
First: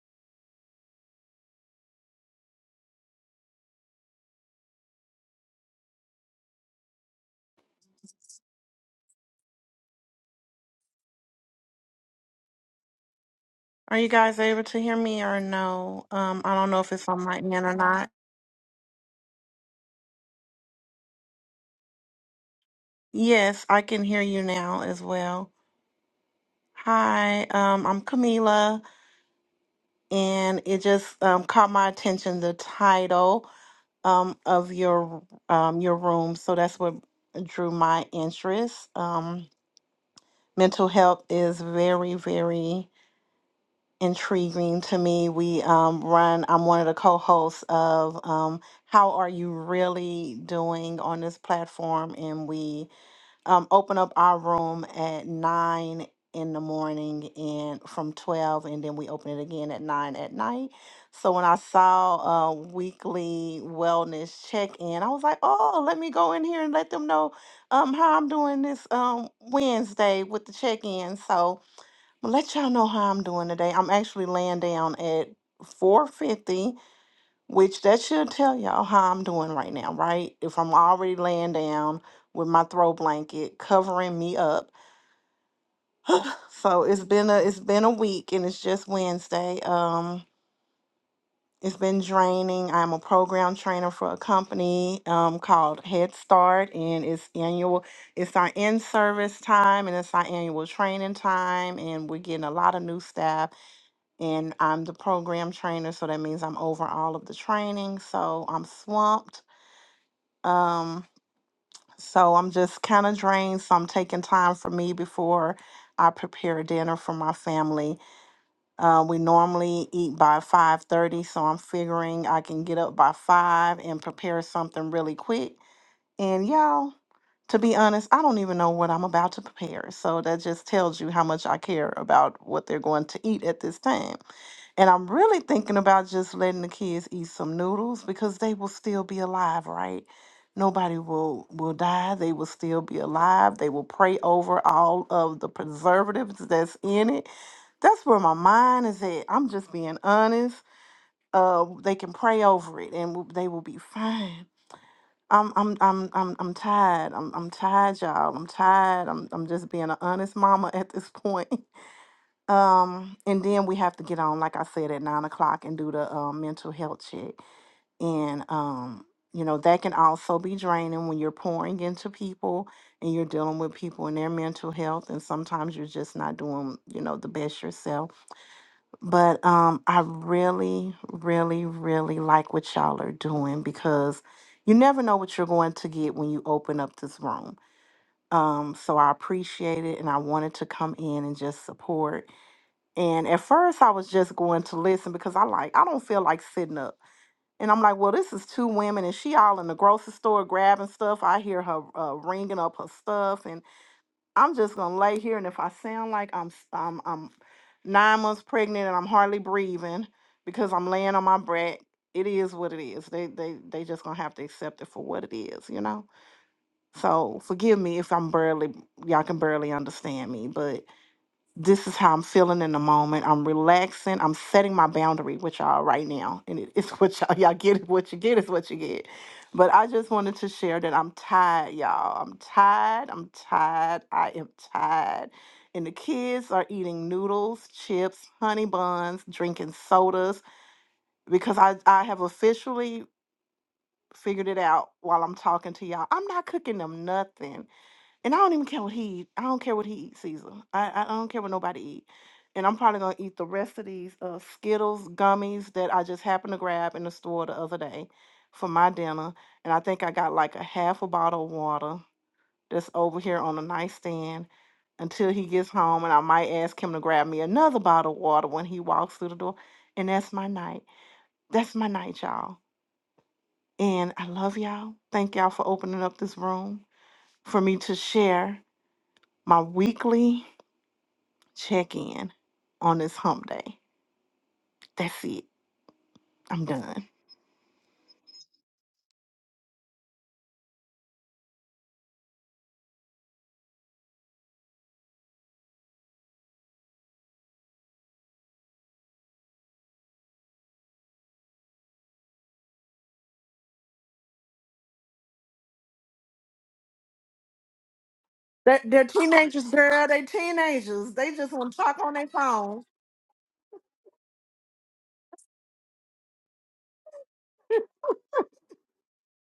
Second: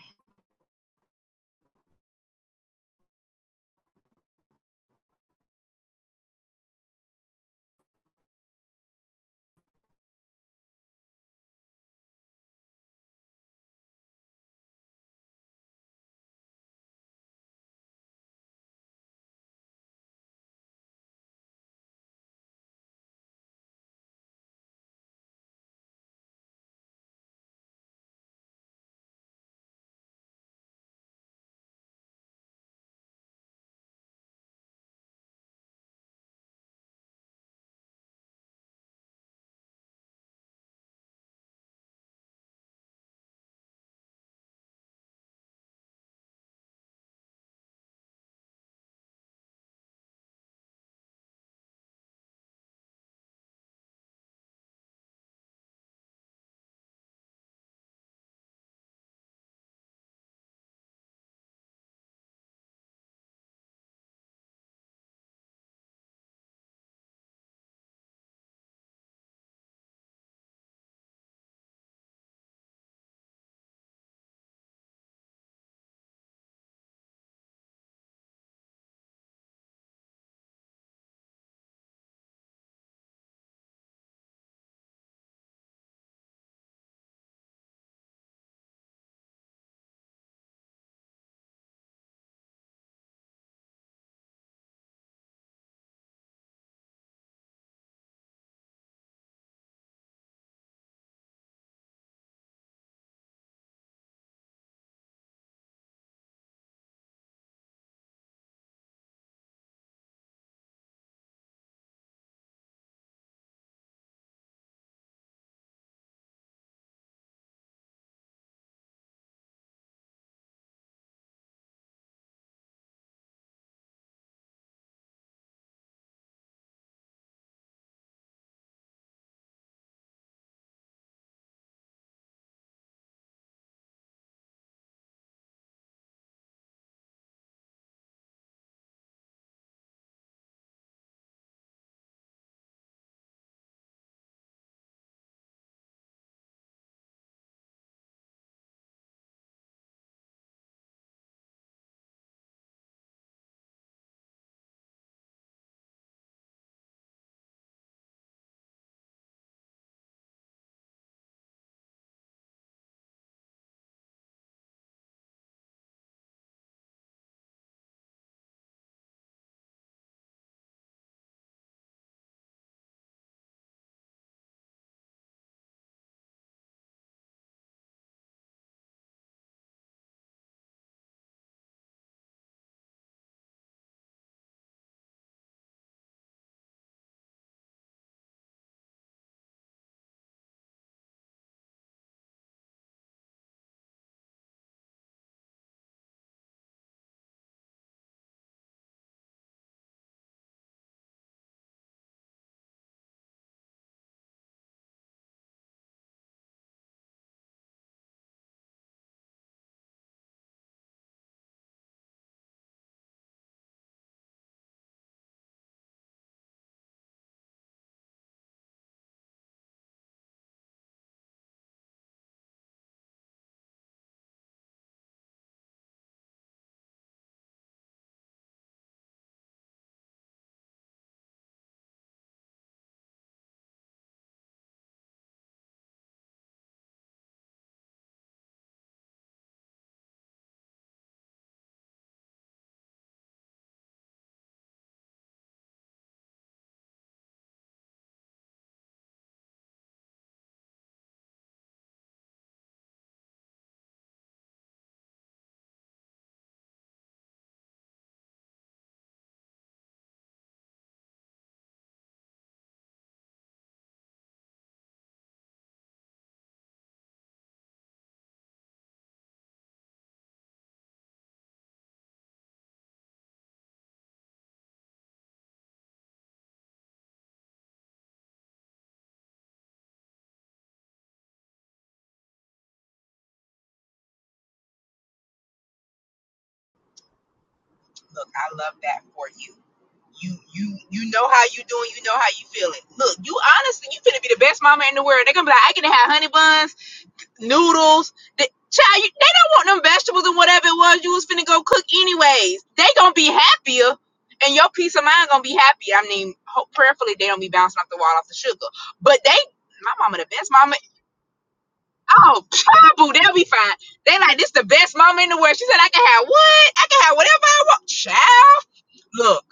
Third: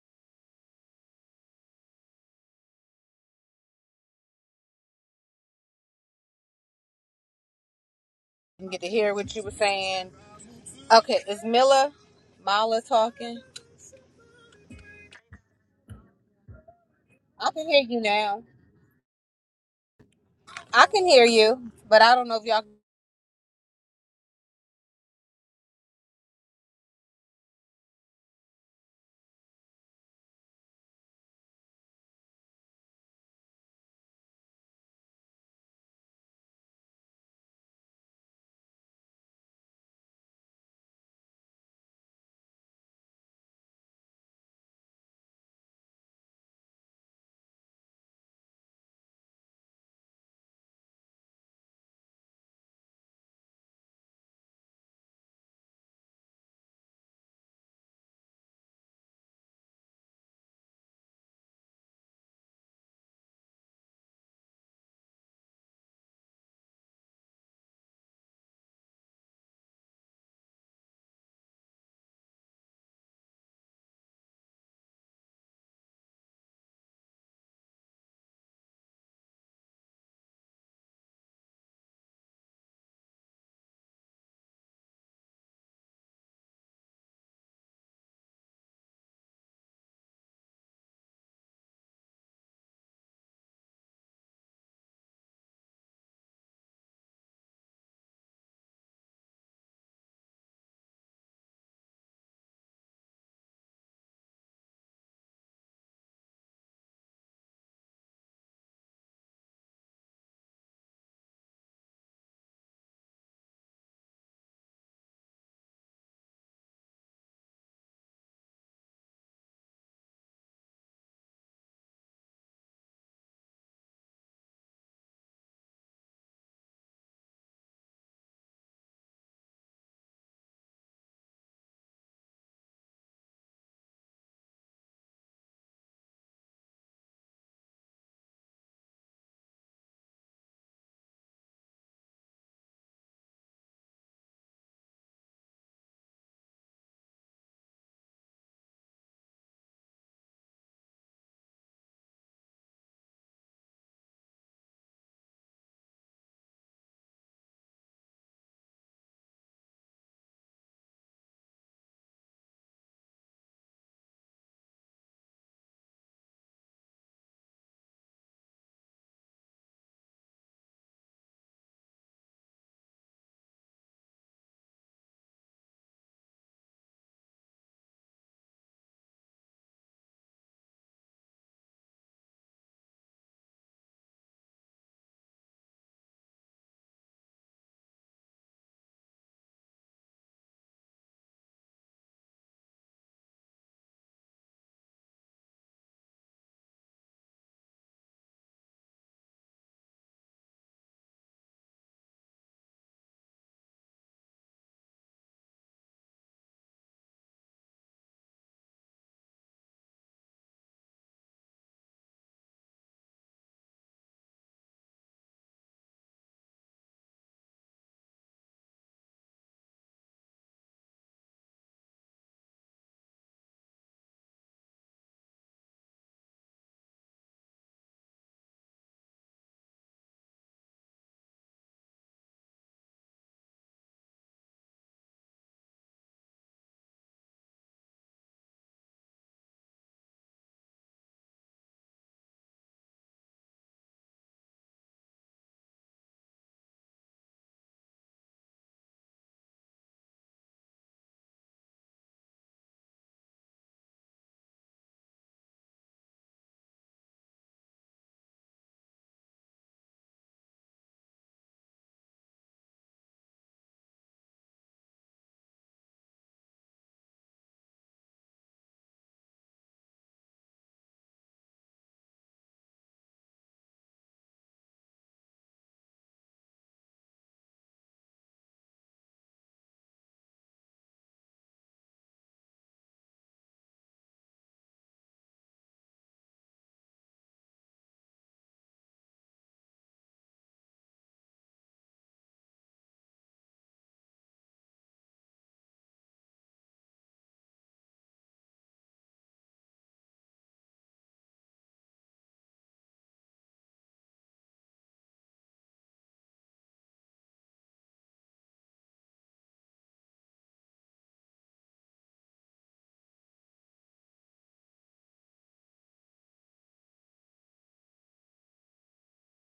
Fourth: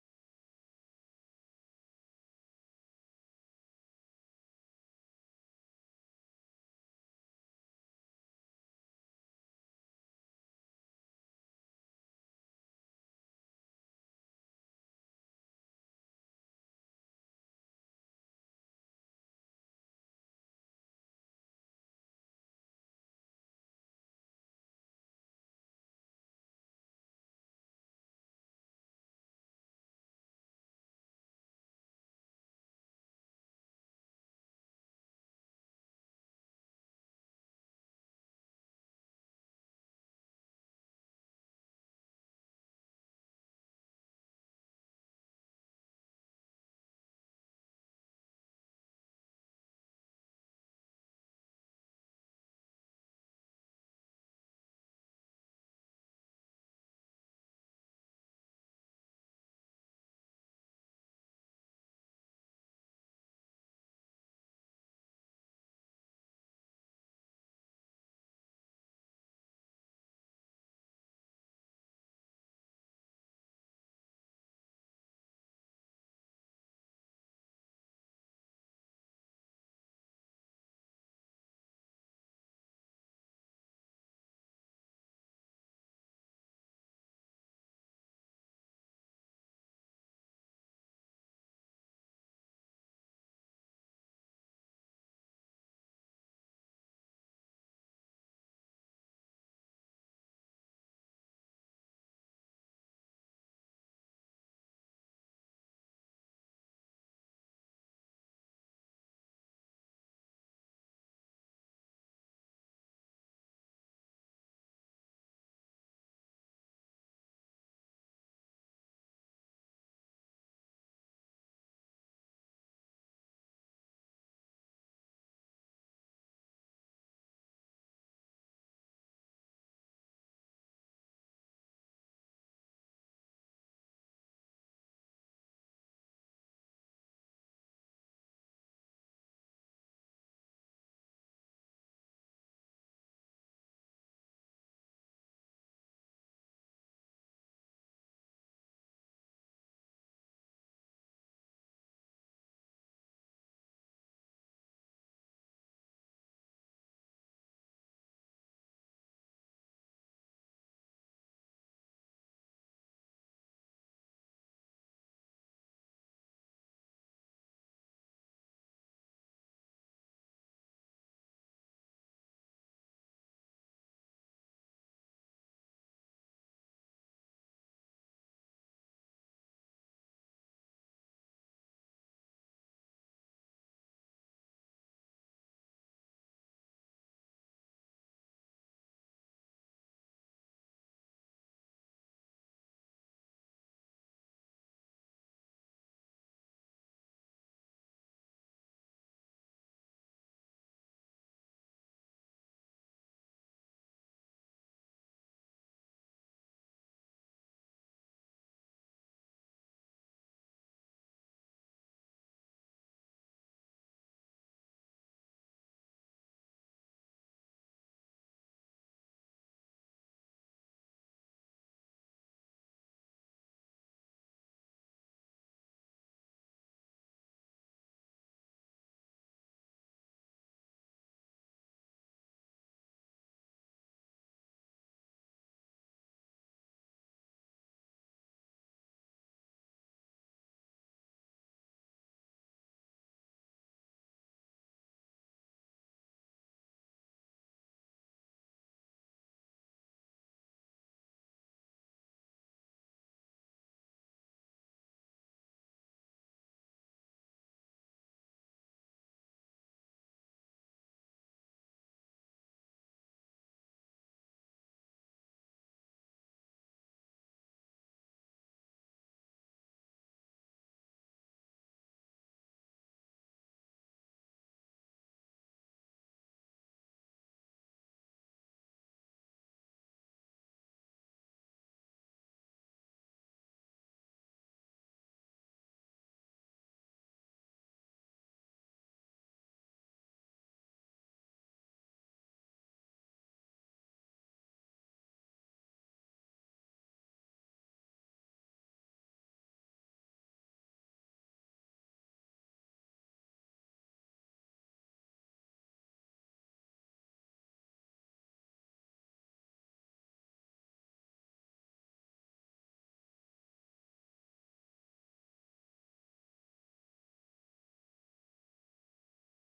Speaker 1: I didn't get to hear what you were saying. Okay, is Mila Mala talking?
Speaker 3: Are you guys able to hear me or no? Um, I don't know if it's on my
Speaker 1: I
Speaker 3: end
Speaker 1: can
Speaker 3: or
Speaker 1: hear you
Speaker 3: not.
Speaker 1: now. I can hear you, but I don't know if y'all.
Speaker 3: Yes, I can hear you now as well. Hi, um, I'm Camila. and it just um, caught my attention the title um, of your um, your room. So that's what drew my interest. Um, mental health is very very intriguing to me. We um, run. I'm one of the co-hosts of um, How Are You Really Doing on this platform, and we um, open up our room at nine in the morning and from 12 and then we open it again at 9 at night so when i saw a weekly wellness check-in i was like oh let me go in here and let them know um how i'm doing this um wednesday with the check-in so i'm gonna let y'all know how i'm doing today i'm actually laying down at 4:50. Which that should tell y'all how I'm doing right now, right? If I'm already laying down with my throw blanket covering me up. So it's been a it's been a week and it's just Wednesday. Um it's been draining. I'm a program trainer for a company um, called Head Start, and it's annual. It's our in-service time, and it's our annual training time, and we're getting a lot of new staff. And I'm the program trainer, so that means I'm over all of the training. So I'm swamped. Um, So I'm just kind of drained. So I'm taking time for me before I prepare dinner for my family. Uh, we normally eat by 5:30, so I'm figuring I can get up by five and prepare something really quick. And y'all, to be honest, I don't even know what I'm about to prepare. So that just tells you how much I care about what they're going to eat at this time. And I'm really thinking about just letting the kids eat some noodles because they will still be alive, right? Nobody will will die. They will still be alive. They will pray over all of the preservatives that's in it. That's where my mind is at. I'm just being honest. Uh, they can pray over it, and w- they will be fine. I'm I'm I'm I'm I'm tired. I'm I'm tired, y'all. I'm tired. I'm I'm just being an honest mama at this point. Um, and then we have to get on, like I said, at nine o'clock and do the um, mental health check. And, um, you know, that can also be draining when you're pouring into people and you're dealing with people and their mental health. And sometimes you're just not doing, you know, the best yourself. But um, I really, really, really like what y'all are doing because you never know what you're going to get when you open up this room. Um, so I appreciate it and I wanted to come in and just support and at first, I was just going to listen because I like I don't feel like sitting up. And I'm like, well, this is two women, and she all in the grocery store grabbing stuff. I hear her uh, ringing up her stuff, and I'm just gonna lay here. And if I sound like I'm s- I'm, I'm nine months pregnant and I'm hardly breathing because I'm laying on my back, it is what it is. They they they just gonna have to accept it for what it is, you know. So forgive me if I'm barely y'all can barely understand me, but this is how I'm feeling in the moment. I'm relaxing. I'm setting my boundary with y'all right now. And it, it's what y'all, y'all get. it. What you get is what you get. But I just wanted to share that I'm tired, y'all. I'm tired. I'm tired. I am tired. And the kids are eating noodles, chips, honey buns, drinking sodas because I, I have officially figured it out while I'm talking to y'all. I'm not cooking them nothing. And I don't even care what he eat. I don't care what he eats, Caesar. I, I I don't care what nobody eat. And I'm probably gonna eat the rest of these uh, Skittles gummies that I just happened to grab in the store the other day for my dinner. And I think I got like a half a bottle of water that's over here on the nightstand until he gets home. And I might ask him to grab me another bottle of water when he walks through the door. And that's my night. That's my night, y'all. And I love y'all. Thank y'all for opening up this room for me to share my weekly. check in on this hump day. That's it. I'm done.
Speaker 2: Look, I love that for you. You you you know how you doing, you know how you feeling. Look, you honestly, you finna be the best mama in the world. They're gonna be like, I can have honey buns. noodles. The, child, you, they don't want them vegetables and whatever it was you was finna go cook anyways. They gonna be happier, and your peace of mind gonna be happy. I mean, hope, prayerfully they don't be bouncing off the wall off the sugar.
Speaker 3: They're, they're
Speaker 2: But they,
Speaker 3: teenagers,
Speaker 2: my
Speaker 3: girl.
Speaker 2: mama,
Speaker 3: They
Speaker 2: the best mama.
Speaker 3: teenagers. They just want to talk on their
Speaker 2: Oh,
Speaker 3: phone.
Speaker 2: trouble, they'll be fine. They like this the best mama in the world. She said I can have what? I can have whatever I want, child look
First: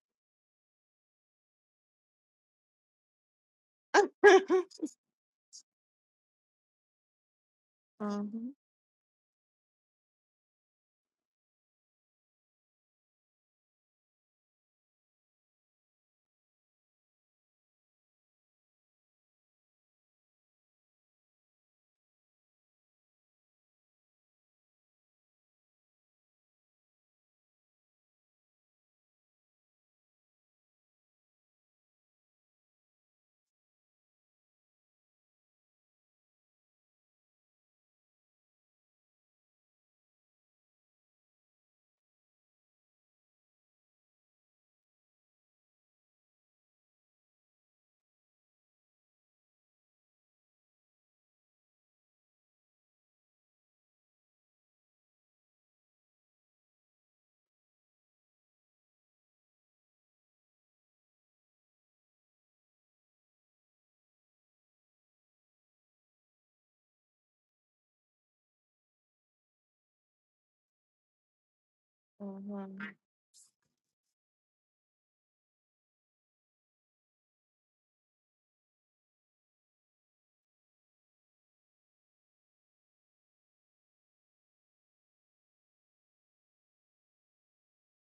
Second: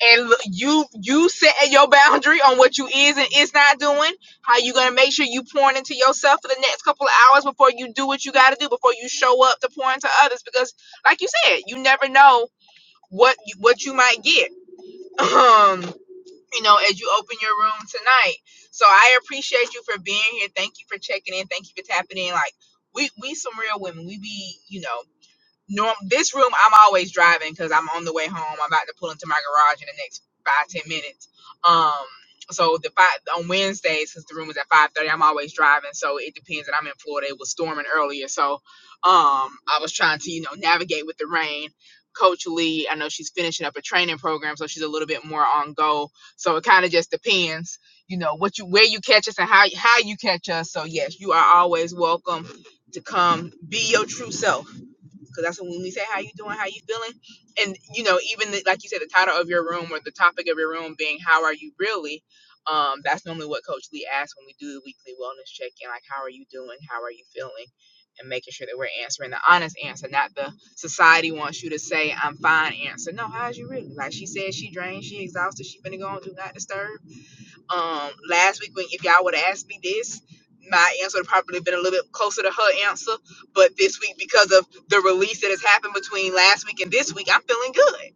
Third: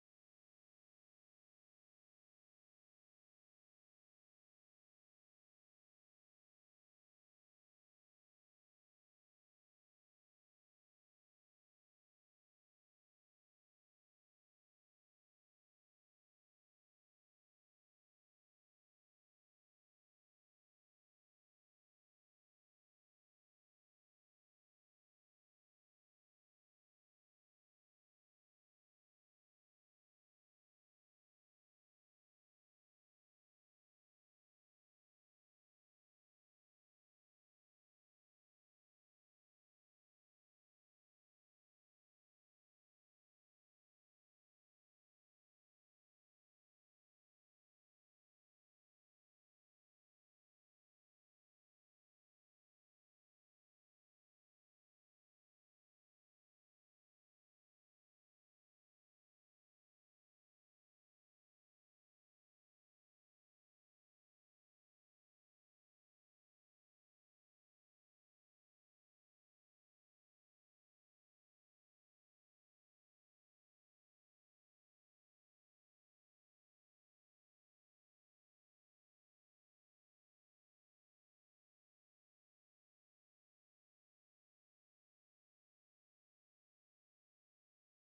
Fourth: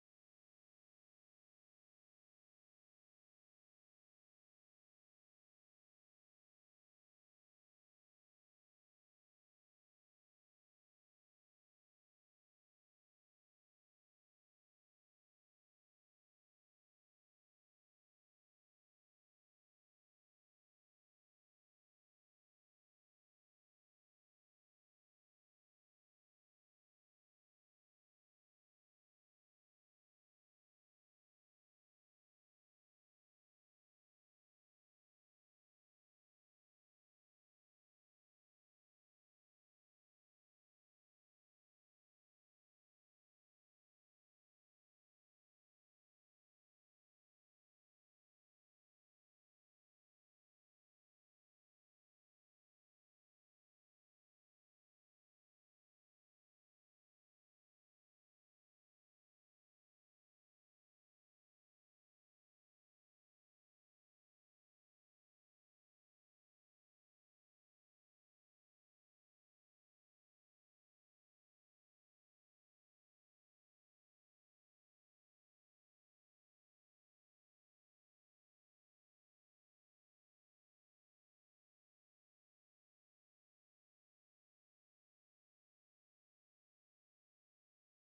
Speaker 2: and look, you you set your boundary on what you is and is not doing. How you gonna make sure you pouring into yourself for the next couple of hours before you do what you
Speaker 3: Mm-hmm.
Speaker 2: gotta do before you show up to pour into others? Because like you said, you never know what you, what you might get. Um, you know, as you open your room tonight. So I appreciate you for being here. Thank you for checking in. Thank you for tapping in. Like we we some real women. We be you know Norm, this room, I'm always driving because I'm on the way home. I'm about to pull into my garage in the next five ten minutes. Um, so the five on Wednesdays, since the room is at five thirty, I'm always driving. So it depends. And I'm in Florida. It was storming earlier, so um, I was trying to you know navigate with the rain. Coach Lee, I know she's finishing up a training program, so she's a little bit more on go. So it kind of just depends, you know, what you where you catch us and how how you catch us. So yes, you are always welcome to come be your true self because that's when we say how you doing how you feeling and you know even the, like you said the title of your room or the topic of your room being how are you really um that's normally what coach lee asks when we do the weekly wellness check-in like how are you doing how are you feeling and making sure that we're answering the honest answer not the society wants you to say i'm fine
Speaker 3: Mm-hmm.
Speaker 2: answer no how's you really like she said she drained she exhausted she finna go on do not disturb um last week when if y'all would have asked me this my answer would probably been a little bit closer to her answer but this week because of the release that has happened between last week and this week i'm feeling good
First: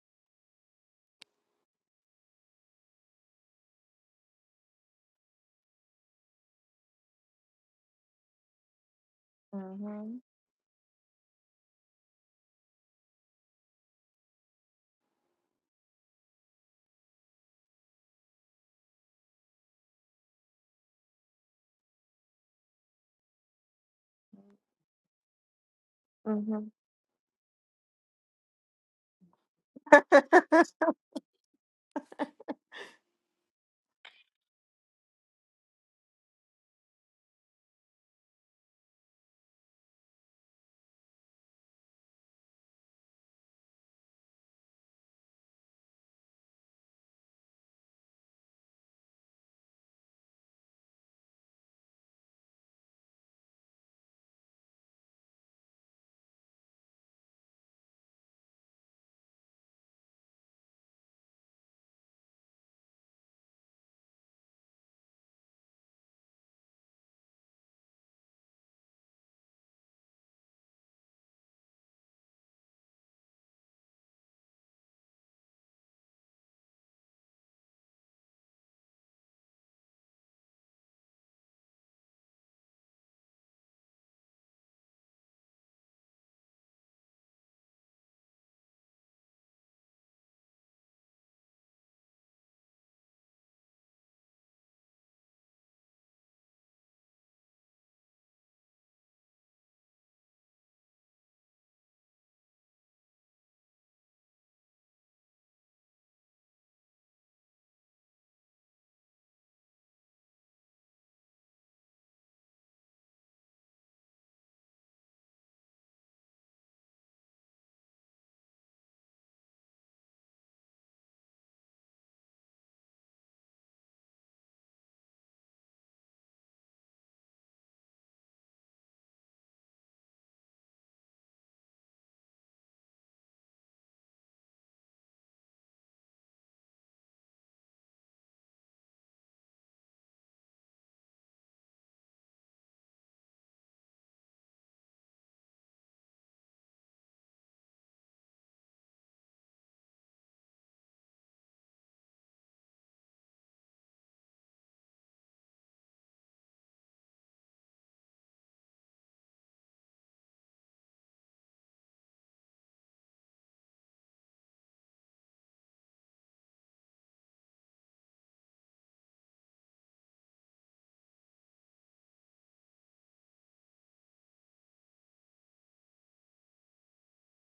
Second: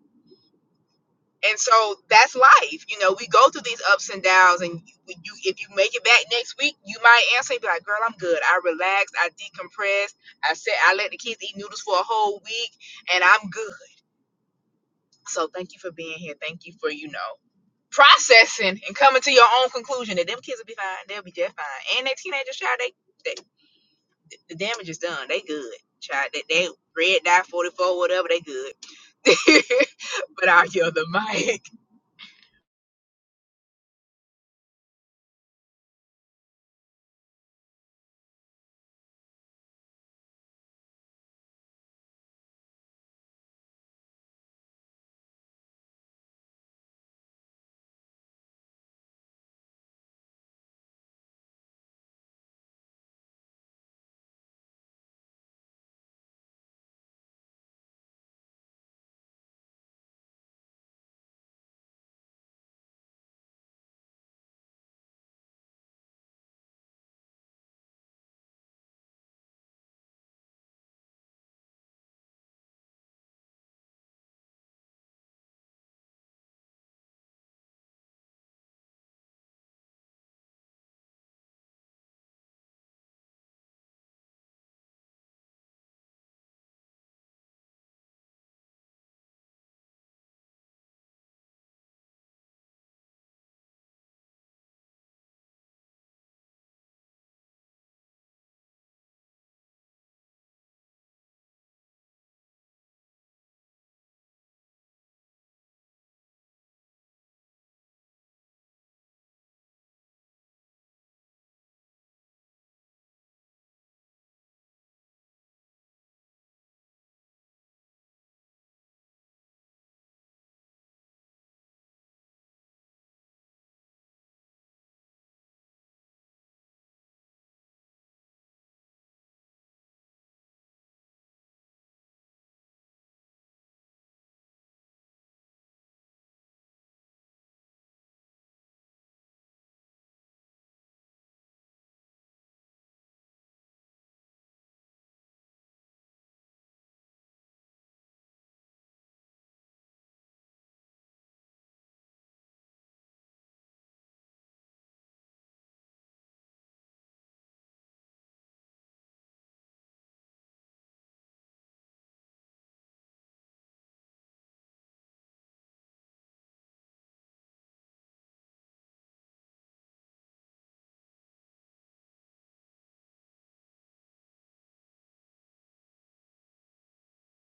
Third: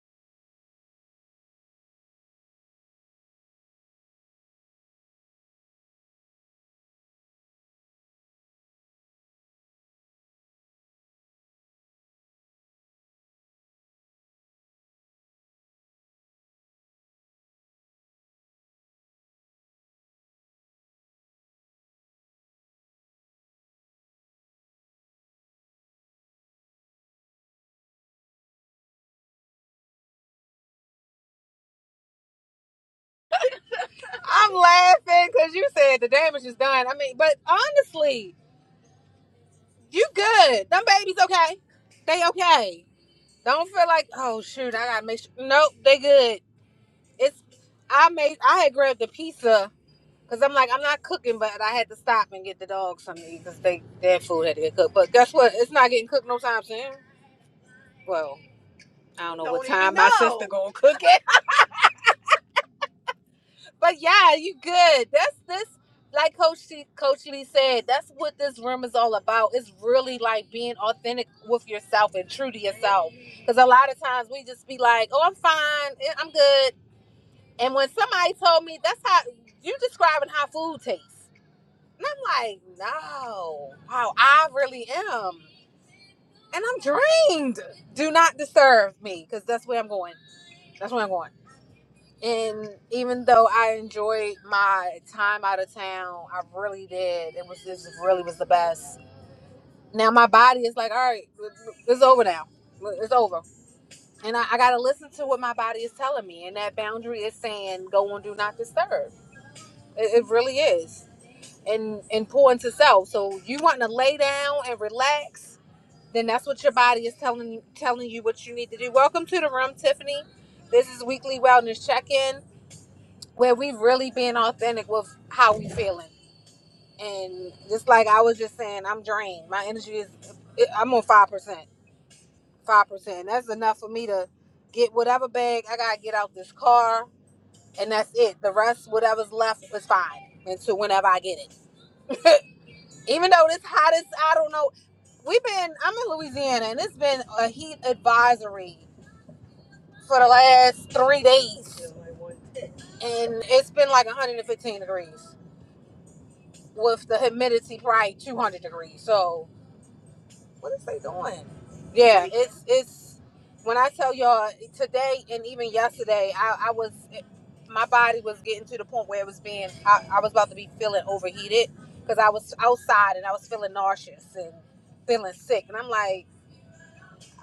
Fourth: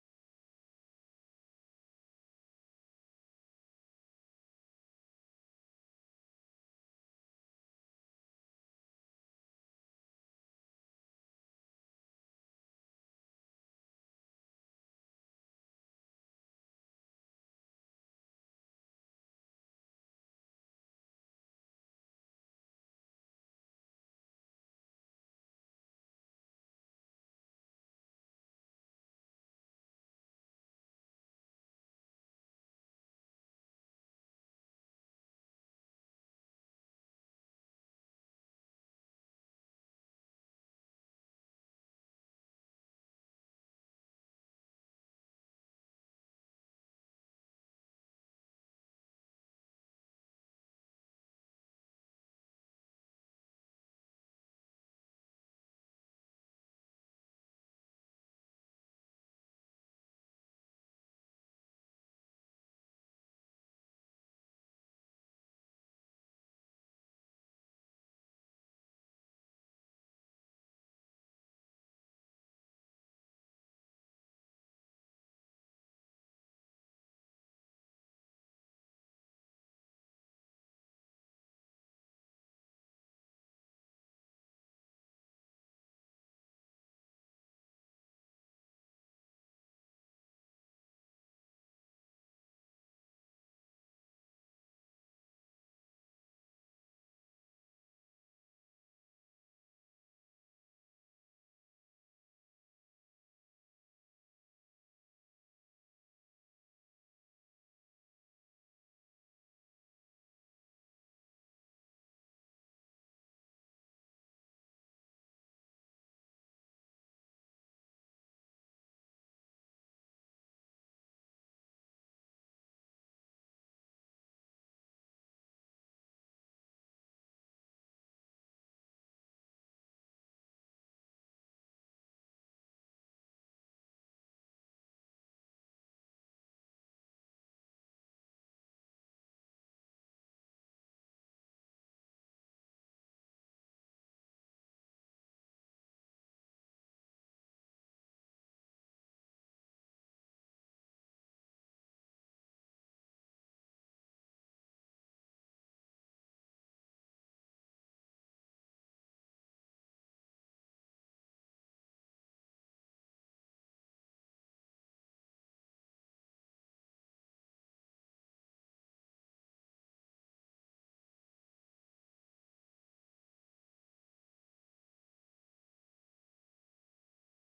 Speaker 2: and so that's life you know we go through these ups and downs and you, you if you make it back next week you might answer and be like girl i'm good i relaxed i decompressed
Speaker 3: Mm-hmm.
Speaker 2: i said i let the kids eat noodles for a whole week and i'm good so thank you for being here thank you for you know processing and coming to your own conclusion that them kids will be fine. They'll be just fine. And that teenagers, child, they, they the damage is done. They good, child. They, they
Speaker 3: Mm-hmm.
Speaker 2: red dot forty four, whatever. They good. but I yell the mic.
Speaker 1: I'm laughing because you said the damage is done. I mean, but honestly, you good. Them babies okay? They okay? Don't feel like, oh shoot, I gotta make sure. Nope, they good. It's I made I had grabbed the pizza because I'm like I'm not cooking, but I had to stop and get the dogs something to eat because they their food had to get cooked. But guess what? It's not getting cooked no time soon. Well, I don't know what Don't even time my know. sister know. gonna cook it. but yeah, you good. That's this. Like Coach C, Coach Lee said, that's what this room is all about. It's really like being authentic with yourself and true to yourself. Because a lot of times we just be like, "Oh, I'm fine. eh, I'm good." And when somebody told me that's how you describing how food tastes, and I'm like, no, wow, I really am, and I'm drained. Do not disturb me, because that's where I'm going. That's where I'm going. And even though I enjoyed my time out of town, I really did. It was this really was the best. Now my body is like, all right, it's over now. It's over. And I, I gotta listen to what my body is telling me. And that boundary is saying, go on, do not disturb. It, it really is. and and pour into self. So you want to lay down and relax, then that's what your body is telling telling you what you need to do. Welcome to the room, Tiffany. This is weekly wellness check-in where we've really been authentic with how we feeling. And just like I was just saying, I'm drained. My energy is I'm on five percent. Five percent. That's enough for me to get whatever bag I gotta get out this car and that's it. The rest, whatever's left, is fine until whenever I get it. even though it's hot as I don't know. We've been I'm in Louisiana and it's been a heat advisory for the last three days, and it's been like 115 degrees with the humidity probably 200 degrees. So yeah, it's it's when I tell y'all today and even yesterday, I, I was my body was getting to the point where it was being I, I was about to be feeling overheated because I was outside and I was feeling nauseous and feeling sick, and I'm like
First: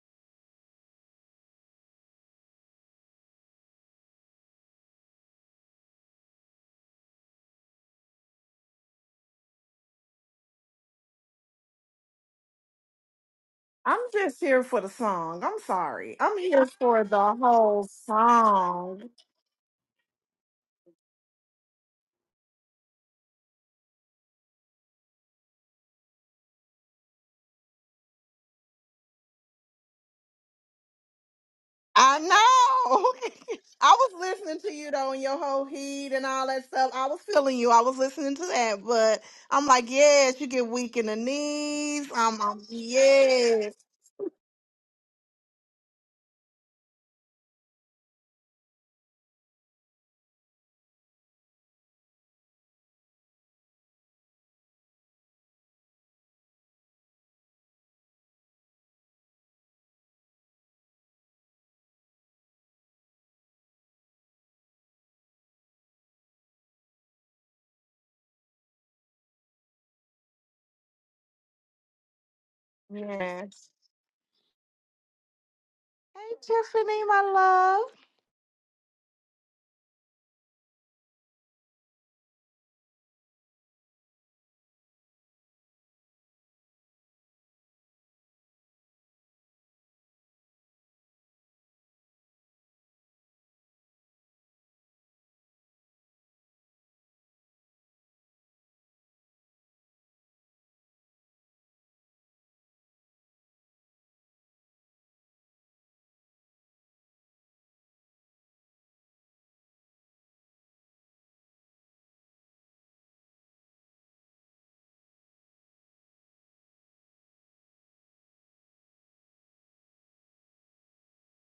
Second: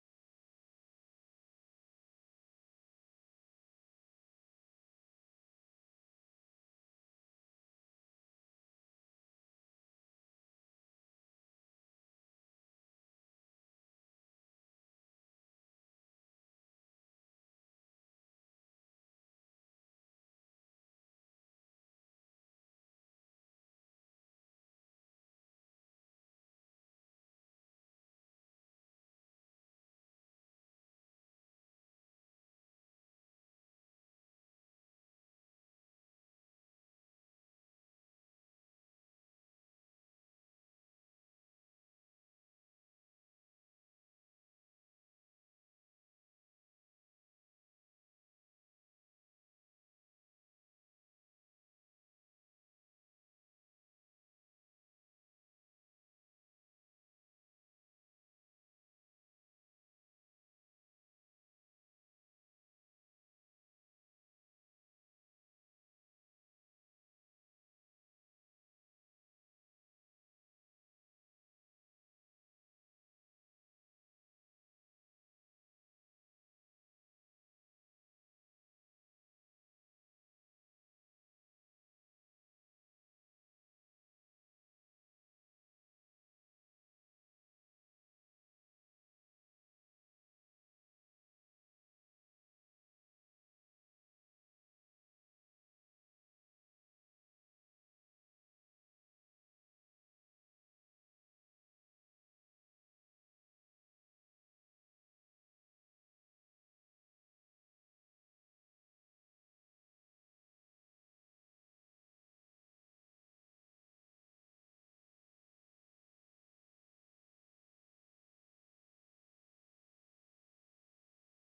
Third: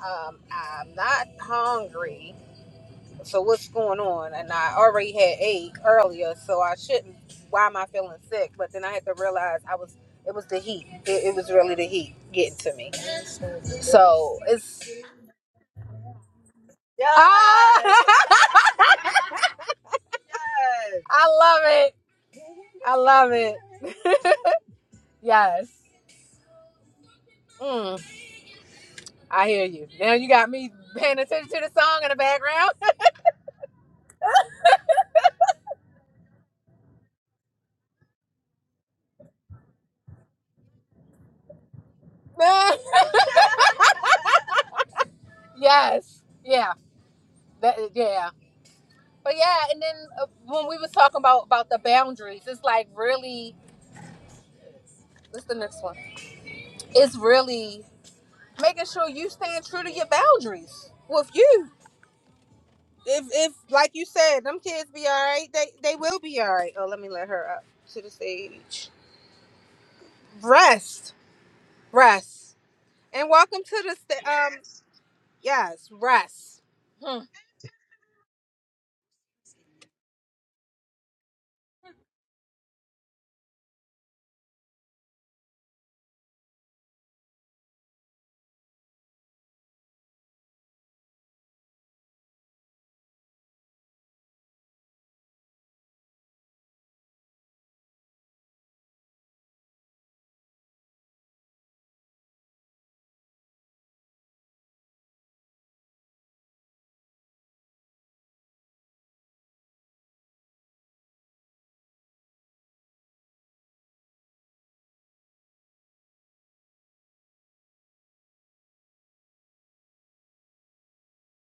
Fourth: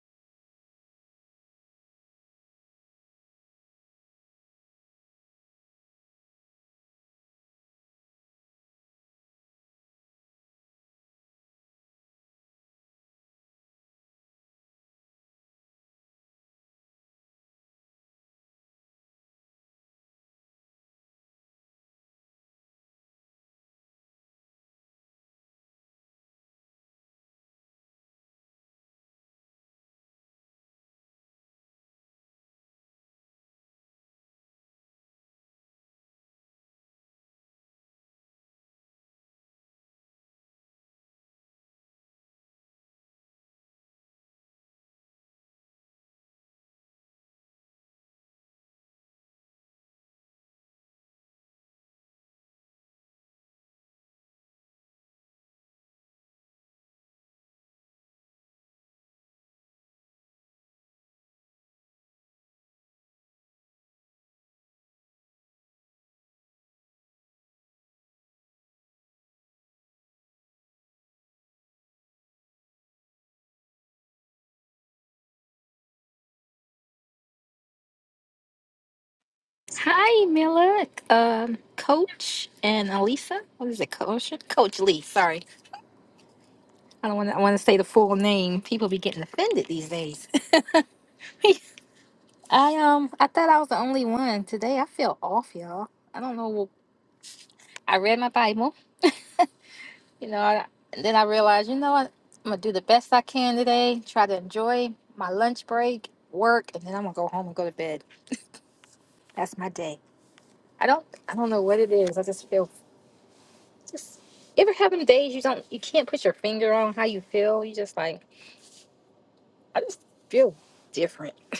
Speaker 1: um, I'm not hungry. So what's going on? And I already had ate earlier, so I shouldn't. Why am I feeling sick? But then I had to realize I was. It was the heat. It, it was really the heat getting to me.
Speaker 3: I'm
Speaker 1: So
Speaker 3: just here for
Speaker 1: it's.
Speaker 3: the song. I'm sorry. I'm here for the whole
Speaker 1: Ah!
Speaker 3: song.
Speaker 1: I love it. I love it. yes. Mm, I hear you. Now you got me paying attention to the song in the
Speaker 3: I
Speaker 1: background.
Speaker 3: know. I was listening to you though, and your whole heat and all that stuff. I was feeling you. I was listening to that, but I'm like, yes, you get weak in the knees. I'm, I'm yes.
Speaker 1: yes. Yeah. That. Yeah. But yeah, and then uh, when we was talking about about the boundaries, it's like really. What's the next one? It's really making sure you stand true to your boundaries with you. If if like you said, them kids be all right. They they will be all right. Oh, let me let her up to the stage. Rest, rest, and welcome
Speaker 3: Yes.
Speaker 1: to the sta- um. Yes,
Speaker 3: Hey,
Speaker 1: rest.
Speaker 3: Tiffany,
Speaker 1: Hmm.
Speaker 3: my love.
Speaker 4: Hi, Mila, um, Coach and Alisa. What is it, Coach? Coach Lee. Sorry, I don't want to. I want to say the full name. People be getting offended these days. I um, I thought I was the only one today. I feel off, y'all. I don't know. I read my Bible, you know. I, and then I realized, you know what? I'm gonna do the best I can today. Try to enjoy my lunch break, work, and then I'm gonna go home and go to bed. That's my day. I don't. I don't know what it is. I just feel just ever having days you don't you can't put your finger on how you feel. You just like I just feel different.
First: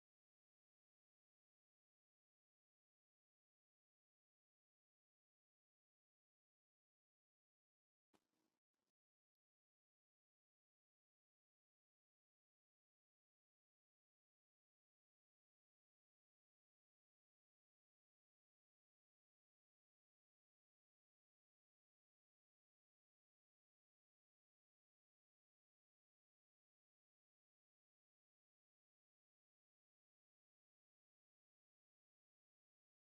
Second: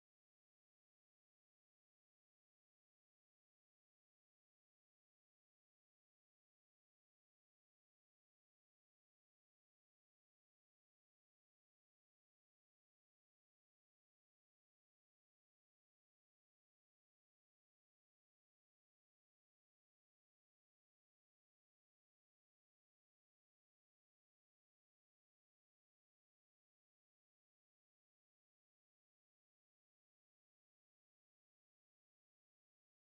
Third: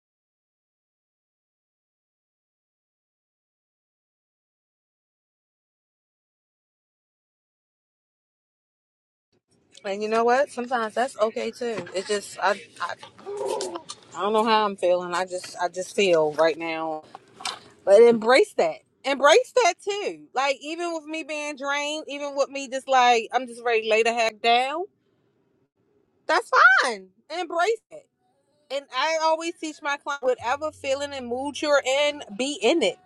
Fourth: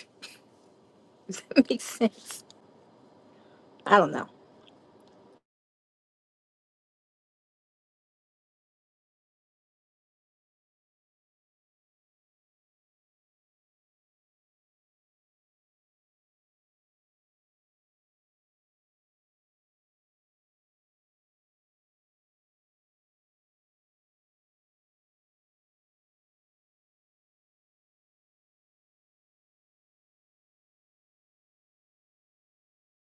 Speaker 4: Does that make sense? I don't know.
Speaker 1: And you know what? Sometimes that's okay too. It's just I, I I don't know how I'm feeling. I just I just feel right now But embrace that. Embrace that too. Like even with me being drained, even with me just like I'm just ready to lay the heck down. That's fine. Embrace it. And I always teach my client whatever feeling and mood you're in, be in it.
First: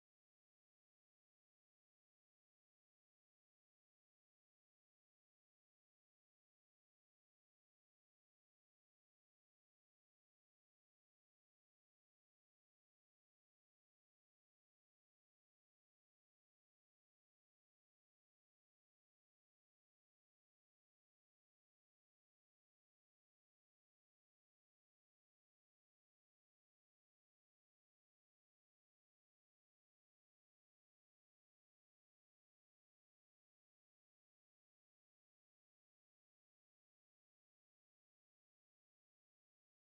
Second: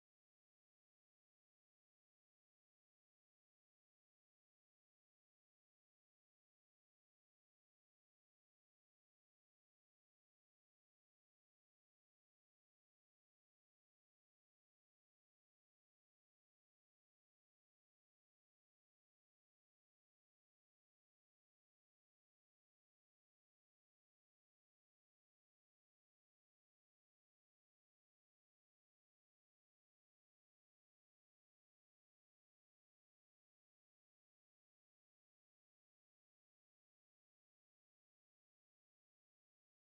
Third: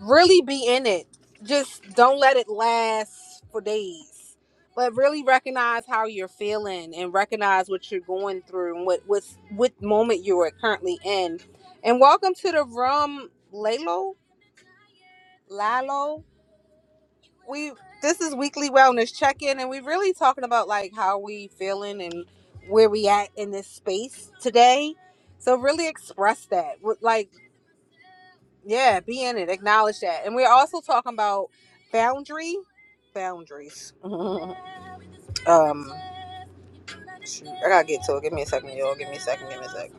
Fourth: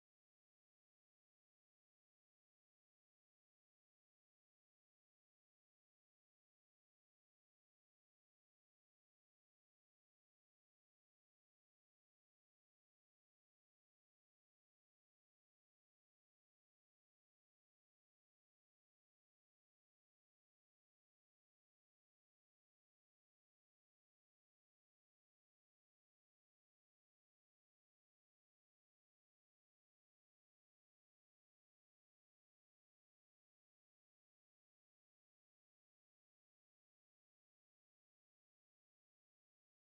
Speaker 1: Really be in it. Just don't let it last for days. But really recognize how you're feeling and recognize what you're going through and what what's what moment you are currently in. And welcome to the room, Lalo. Lalo. we this is weekly wellness check-in and we're really talking about like how we feeling and where we at in this space today so really express that with like yeah be in it acknowledge that and we're also talking about boundary boundaries um shoot, i gotta get to it give me a second y'all give me a second give me a second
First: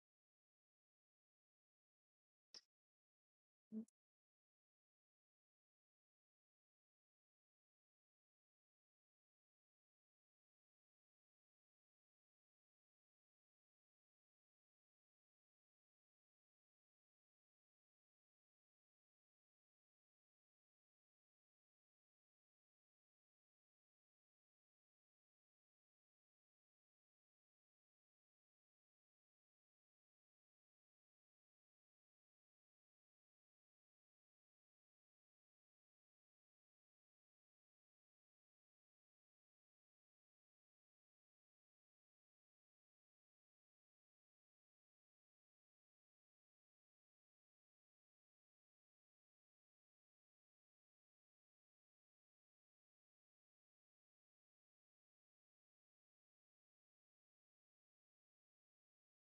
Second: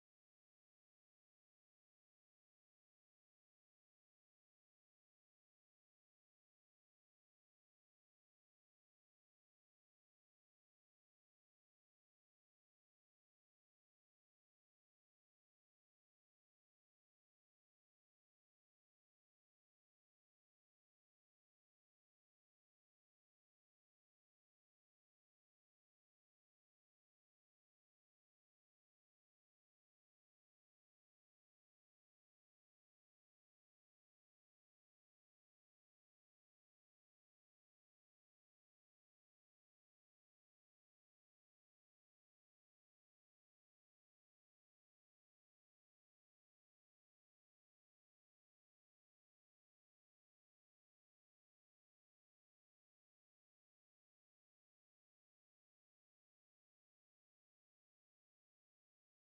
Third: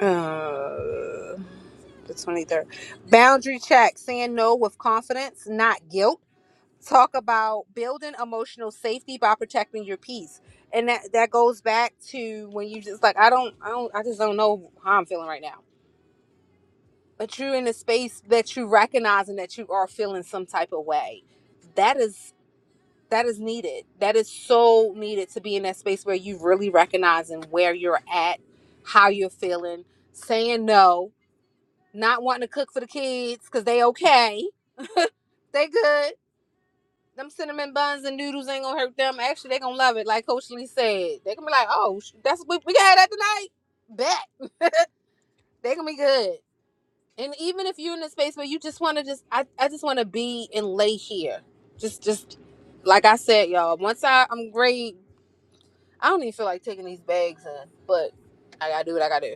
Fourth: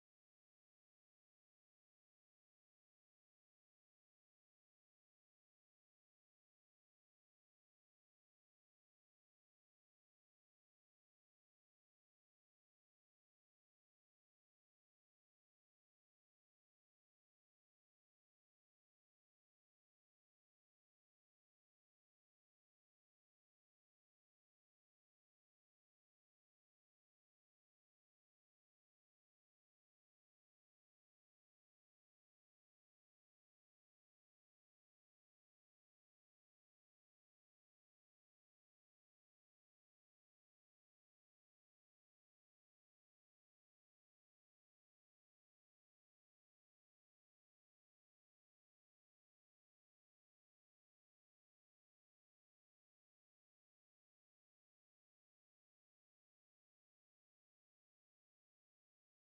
Speaker 1: uh the 23rd boundary check saying no with confidence not guilt talk about building emotional safety by protecting your peace and that that goes back to when you just like i don't i don't i just don't know how i'm feeling right now but you're in a space that you recognize and that you are feeling some type of way that is that is needed that is so needed to be in that space where you really recognizing where you're at how you're feeling saying no not wanting to cook for the kids because they okay they good them cinnamon buns and noodles ain't gonna hurt them. Actually, they gonna love it, like Coach Lee said. They gonna be like, oh, that's we, we can have that tonight. Bet they gonna be good. And even if you're in a space where you just wanna just, I, I just wanna be and lay here, just just like I said, y'all. Once I I'm great, I don't even feel like taking these bags in, but I gotta do what I gotta do.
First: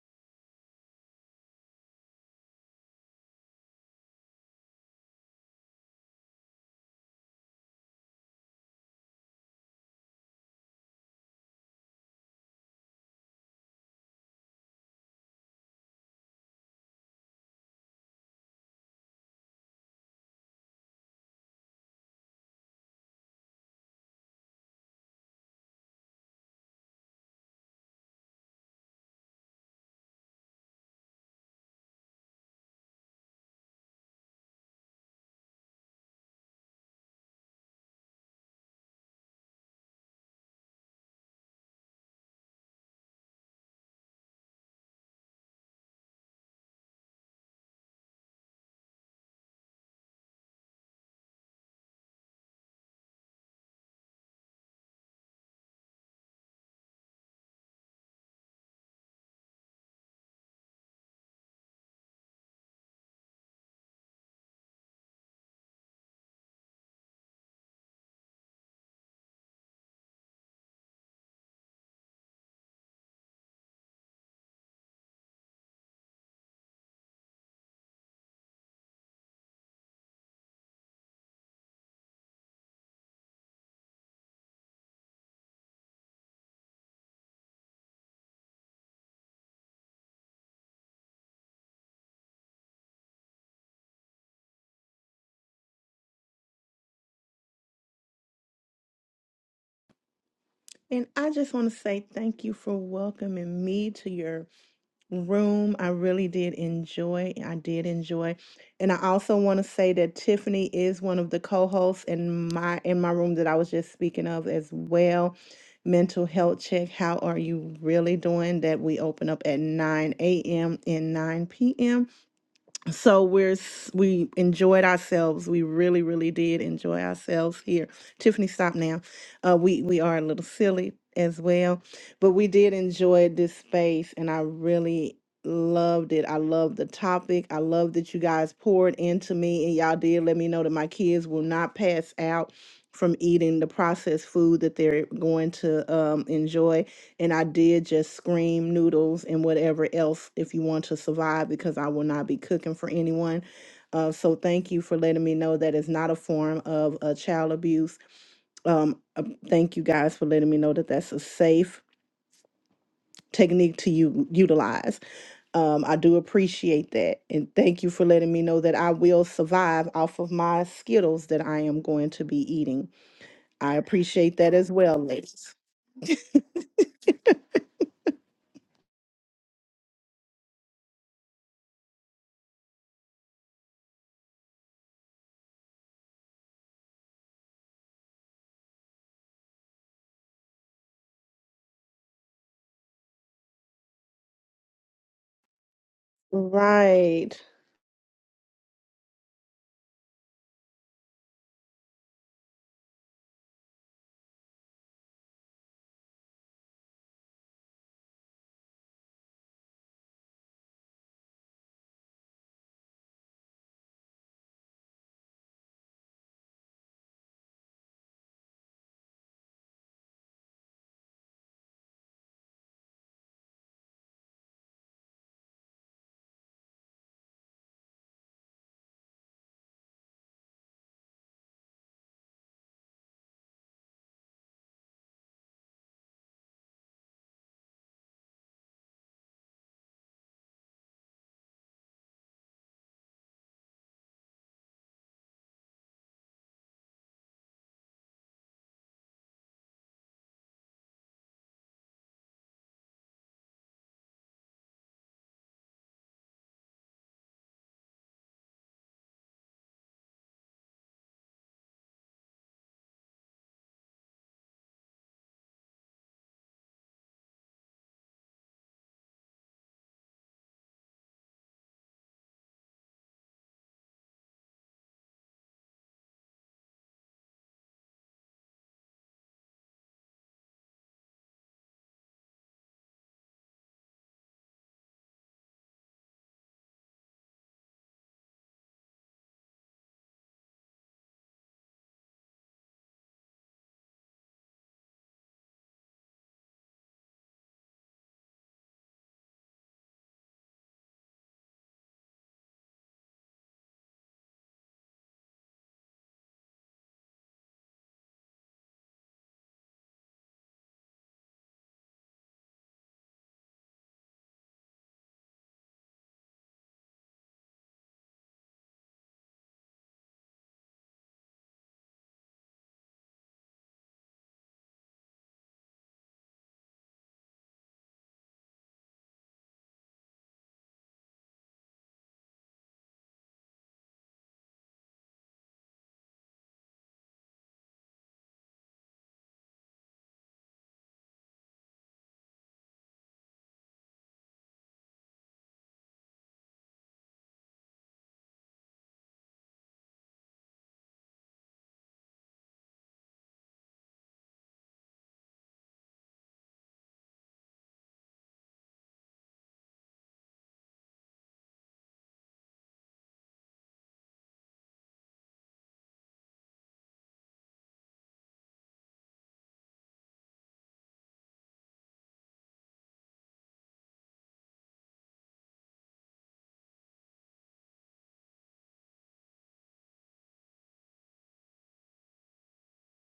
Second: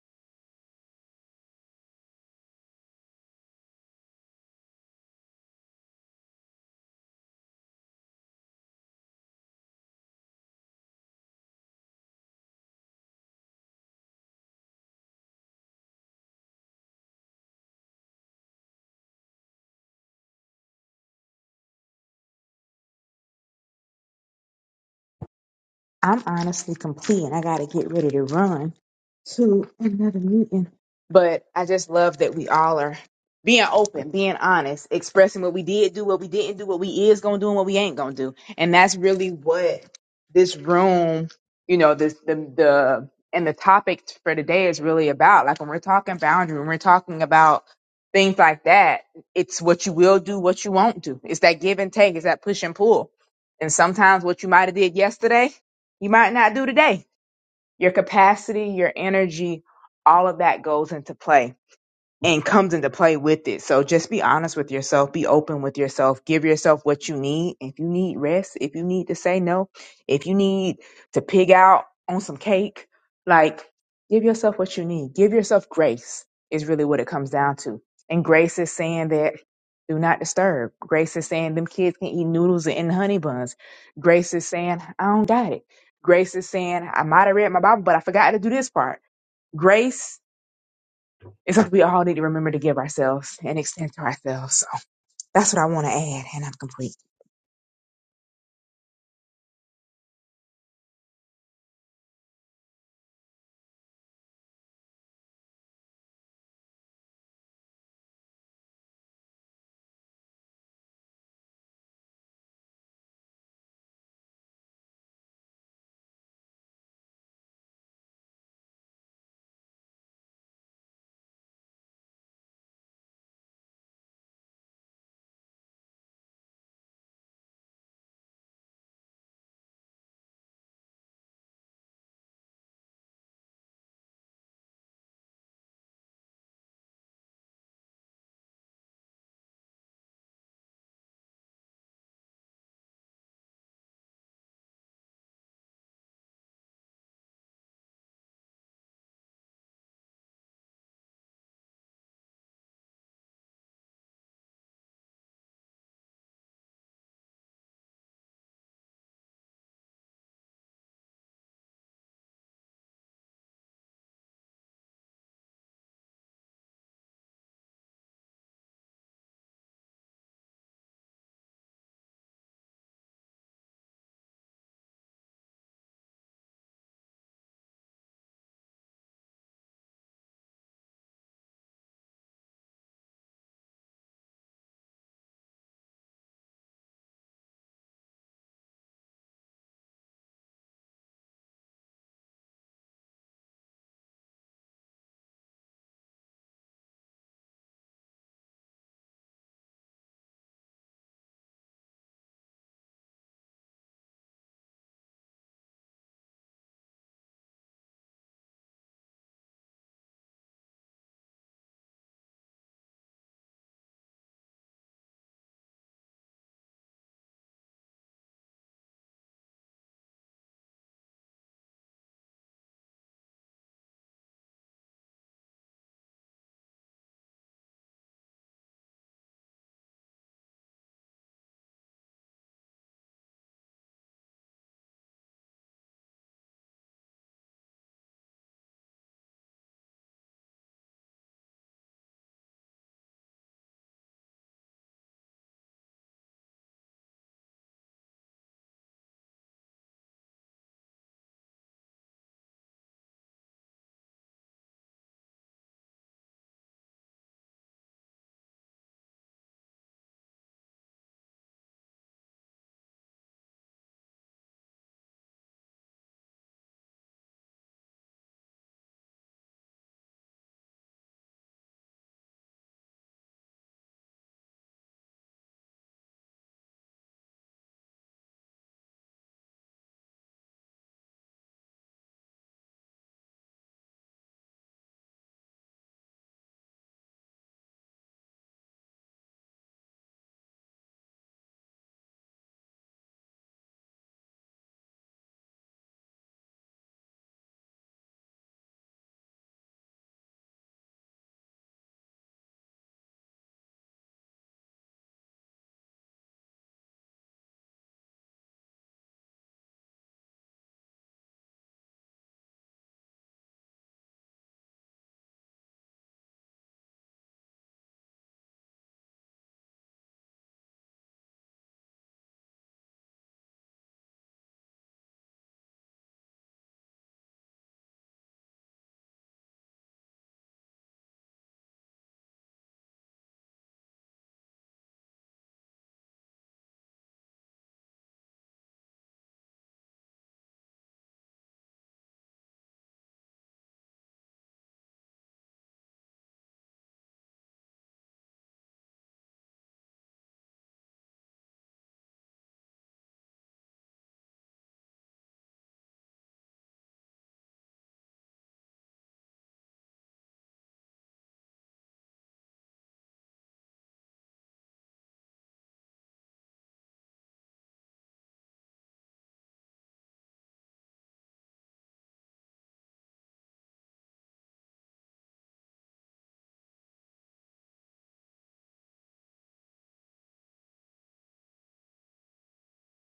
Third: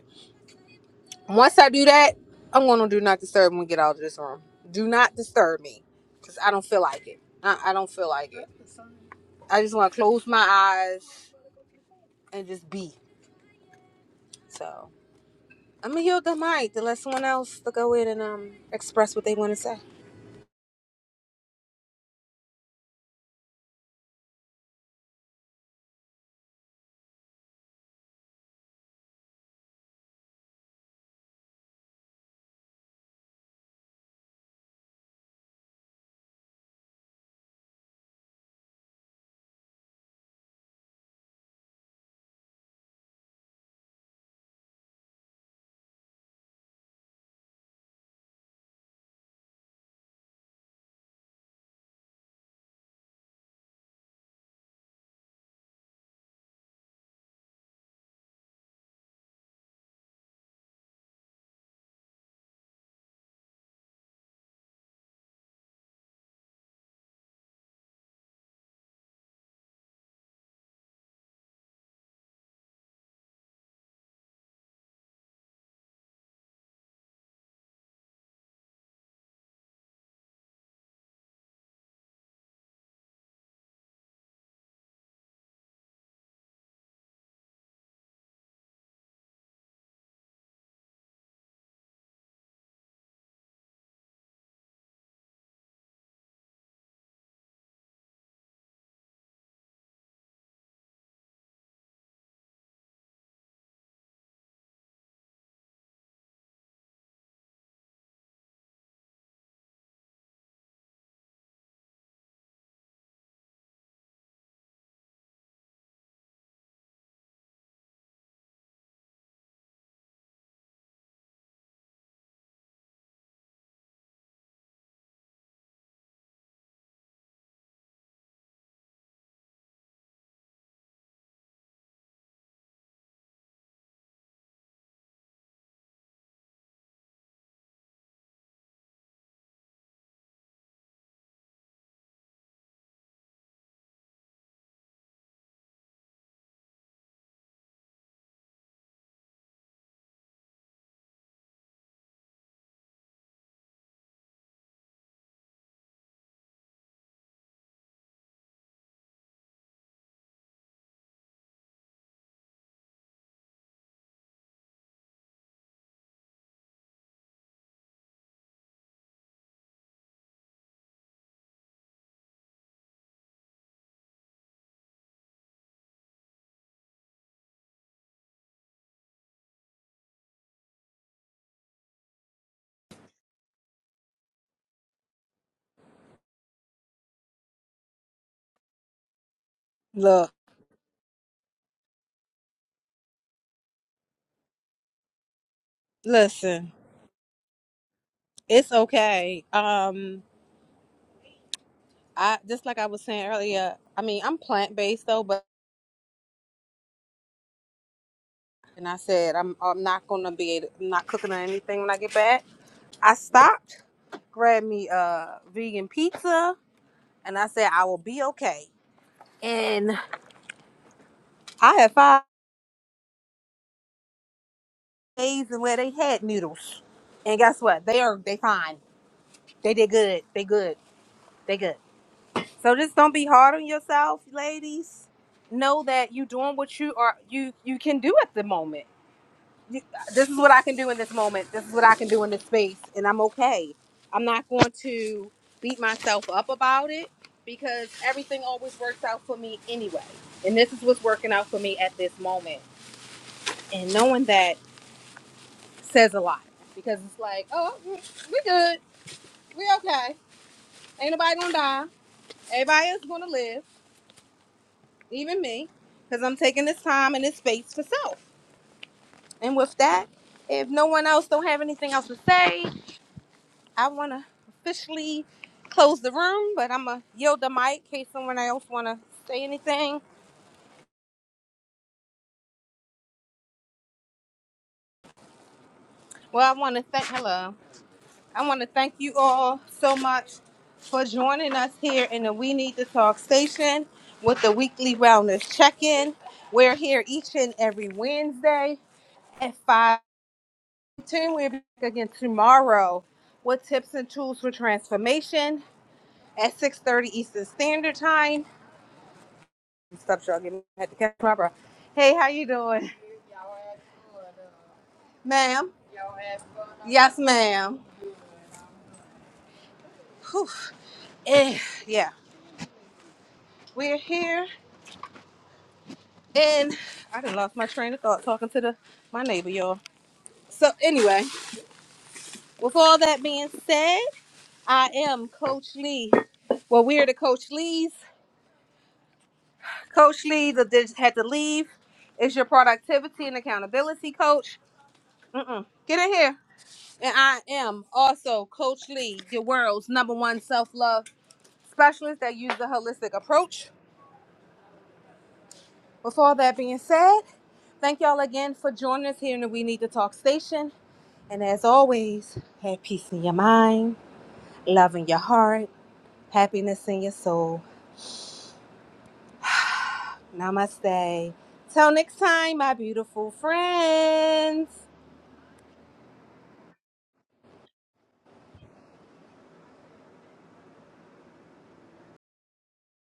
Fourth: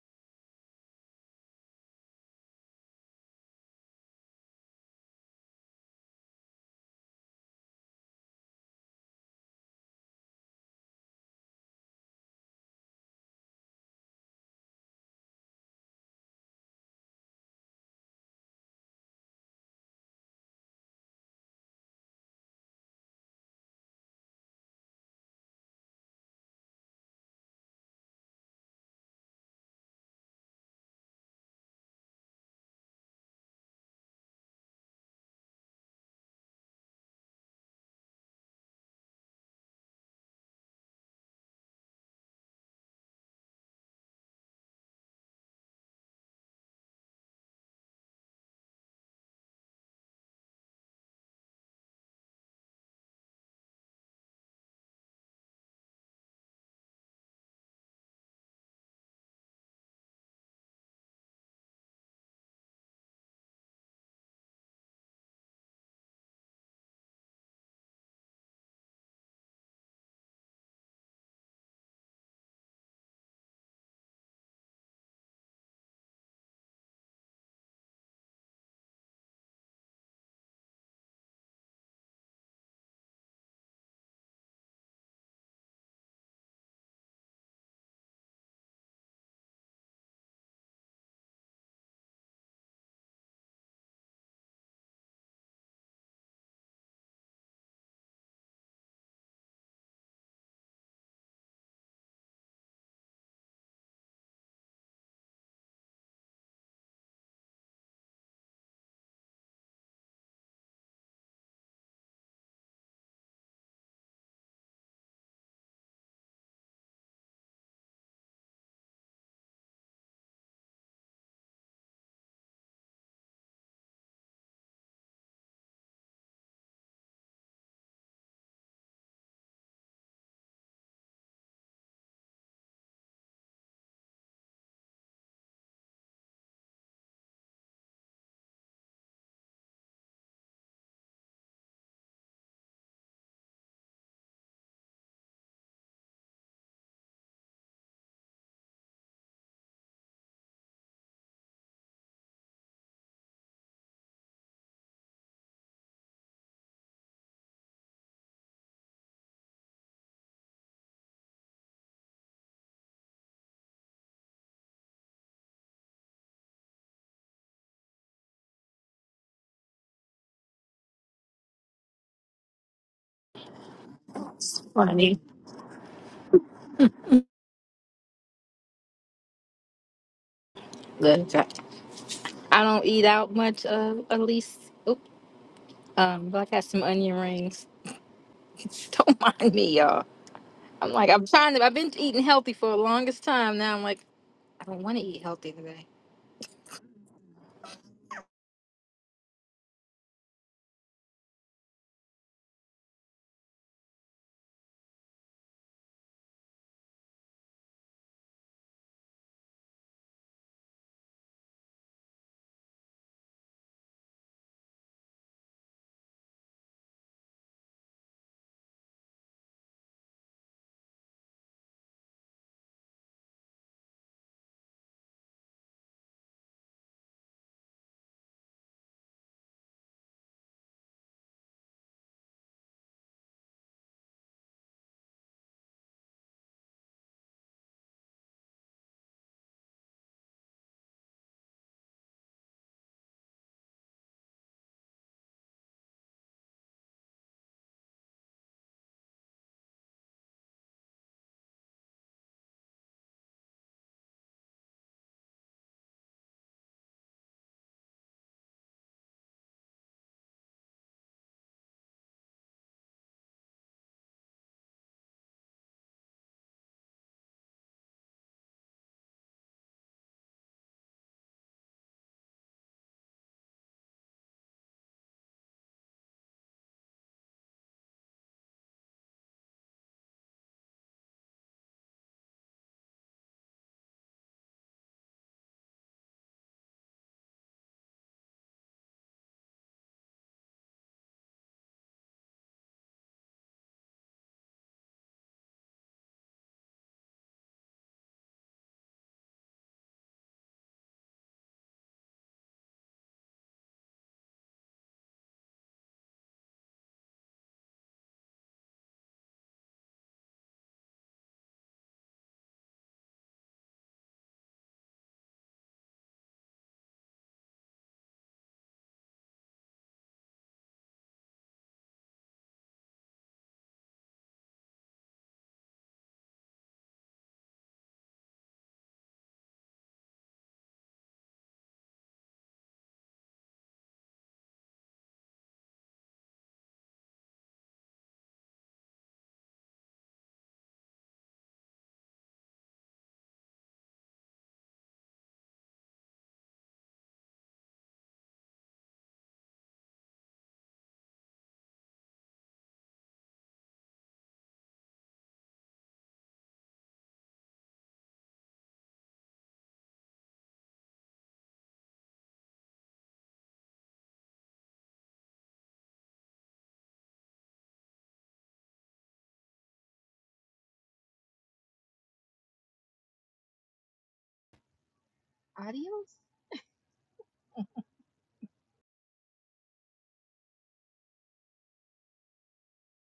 Speaker 1: Once I do that, I'm gonna do not disturb when we get out of this room. Do not disturb me, cause I don't feel like it. I, I don't feel like it. I just wanna close my eyes and just be. So I'm gonna yield the mic to let someone else to go in and um express what they want to say.
Speaker 2: I'm honestly complete and I got to get ready to run to another meeting. But I just love that we all are being open, being honest, expressing what we did do, what we didn't do, what we is going to do, and what we ain't going to do. And that's really what this room, you know, this, the, the, and the topic for today is really about. Like when we're talking boundary, when we're talking about things like that, it's what you will do, what you won't do. It's that give and take, it's that push and pull. And sometimes what you might have did yesterday you might not do today. Your capacity, your energy, all of that goes into play and comes into play with it. So just be honest with yourself, be open with yourself, give yourself what you need. If you need rest, if you need to say no, if you need to pig out on some cake, like give yourself what you need. Give yourself grace is really what it comes down to. And grace is saying that do not disturb. Grace is saying them kids can eat noodles and honey buns. Grace is saying I don't got it. Grace is saying I might have read my Bible, but I forgot to do this part. Grace it's something we all need to remember to give ourselves and extend to ourselves. So that's what I want to add, and I'm complete.
Speaker 3: And I just want to say thank you for welcoming me to your room. I really did enjoy. I did enjoy. And I also want to say that Tiffany is one of the co-hosts in my in my room that I was just speaking of as well. Mental health check. How are you really doing? That we open up at 9 a.m. and 9 p.m. so we're s- we enjoyed ourselves we really really did enjoy ourselves here tiffany stop now uh we we are a little silly as well but we did enjoy this space and i really loved it i love the topic i love that you guys poured into me and y'all did let me know that my kids will not pass out from eating the processed food that they're going to um, enjoy and I did just scream noodles and whatever else if you want to survive because I will not be cooking for anyone. Uh, so thank you for letting me know that it's not a form of uh, child abuse. Um, uh, thank you guys for letting me know that that's a safe technique to u- utilize. Um, I do appreciate that. And thank you for letting me know that I will survive off of my Skittles that I am going to be eating. I appreciate that as well,
Speaker 4: Funny.
Speaker 3: ladies.
Speaker 4: Good. try. I don't eat out much. Uh, at least. Oop, um, but I got some onion rings. don't mind me, y'all.
Speaker 1: Look,
Speaker 4: I'm like I'm trying to. I've been eating healthy for the longest time. Now I'm like I don't want to eat healthy today.
Speaker 1: listen,
Speaker 3: Right.
Speaker 1: it's okay. Um, I just like I was saying earlier. I mean, I'm plant based though, but and I said I'm I'm not gonna be able- I'm not cooking or anything when I get back. I stopped, grabbed me a vegan pizza, and I said I will be okay. And I had five days in where they had noodles, and guess what? They are they fine. They did good. They good. They good. So just don't be hard on yourself, ladies. Know that you are doing what you are you you can do at the moment. You, this is what I can do in this moment. This is what I can do in this space, and I'm okay. I'm not going to beat myself up about it because everything always works out for me anyway. And this is what's working out for me at this moment. And knowing that says a lot because it's like, oh, we good, we okay. Ain't nobody gonna die. Everybody is gonna live. even me, because I'm taking this time and this space for self. And with that, if no one else don't have anything else to say, I want to officially close the room, but I'm going to yield the mic in case someone else want to say anything. Well, I want to thank, hello, I want to thank you all so much for joining us here in the We Need to Talk station with the weekly wellness check-in. We're here each and every Wednesday at 5. Tune we'll be back again tomorrow with tips and tools for transformation at 6.30 Eastern Standard Time. Stop struggling. I had to catch my breath. Hey, how you doing? Y'all had fun, Ma'am? Y'all had fun. Yes, ma'am. Whew. Eh, yeah, we're here, and I done lost my train of thought talking to the my neighbor, y'all. So anyway, with all that being said, I am Coach Lee. Well, we are the Coach Lees. Coach Lee that just had to leave is your productivity and accountability coach. Mm-mm. Get in here. And I am also Coach Lee, your world's number one self love specialist that uses a holistic approach. With all that being said, thank y'all again for joining us here in the We Need to Talk station. And as always, have peace in your mind, love in your heart, happiness in your soul. Namaste. Till next time, my beautiful friends.
Speaker 4: Adios.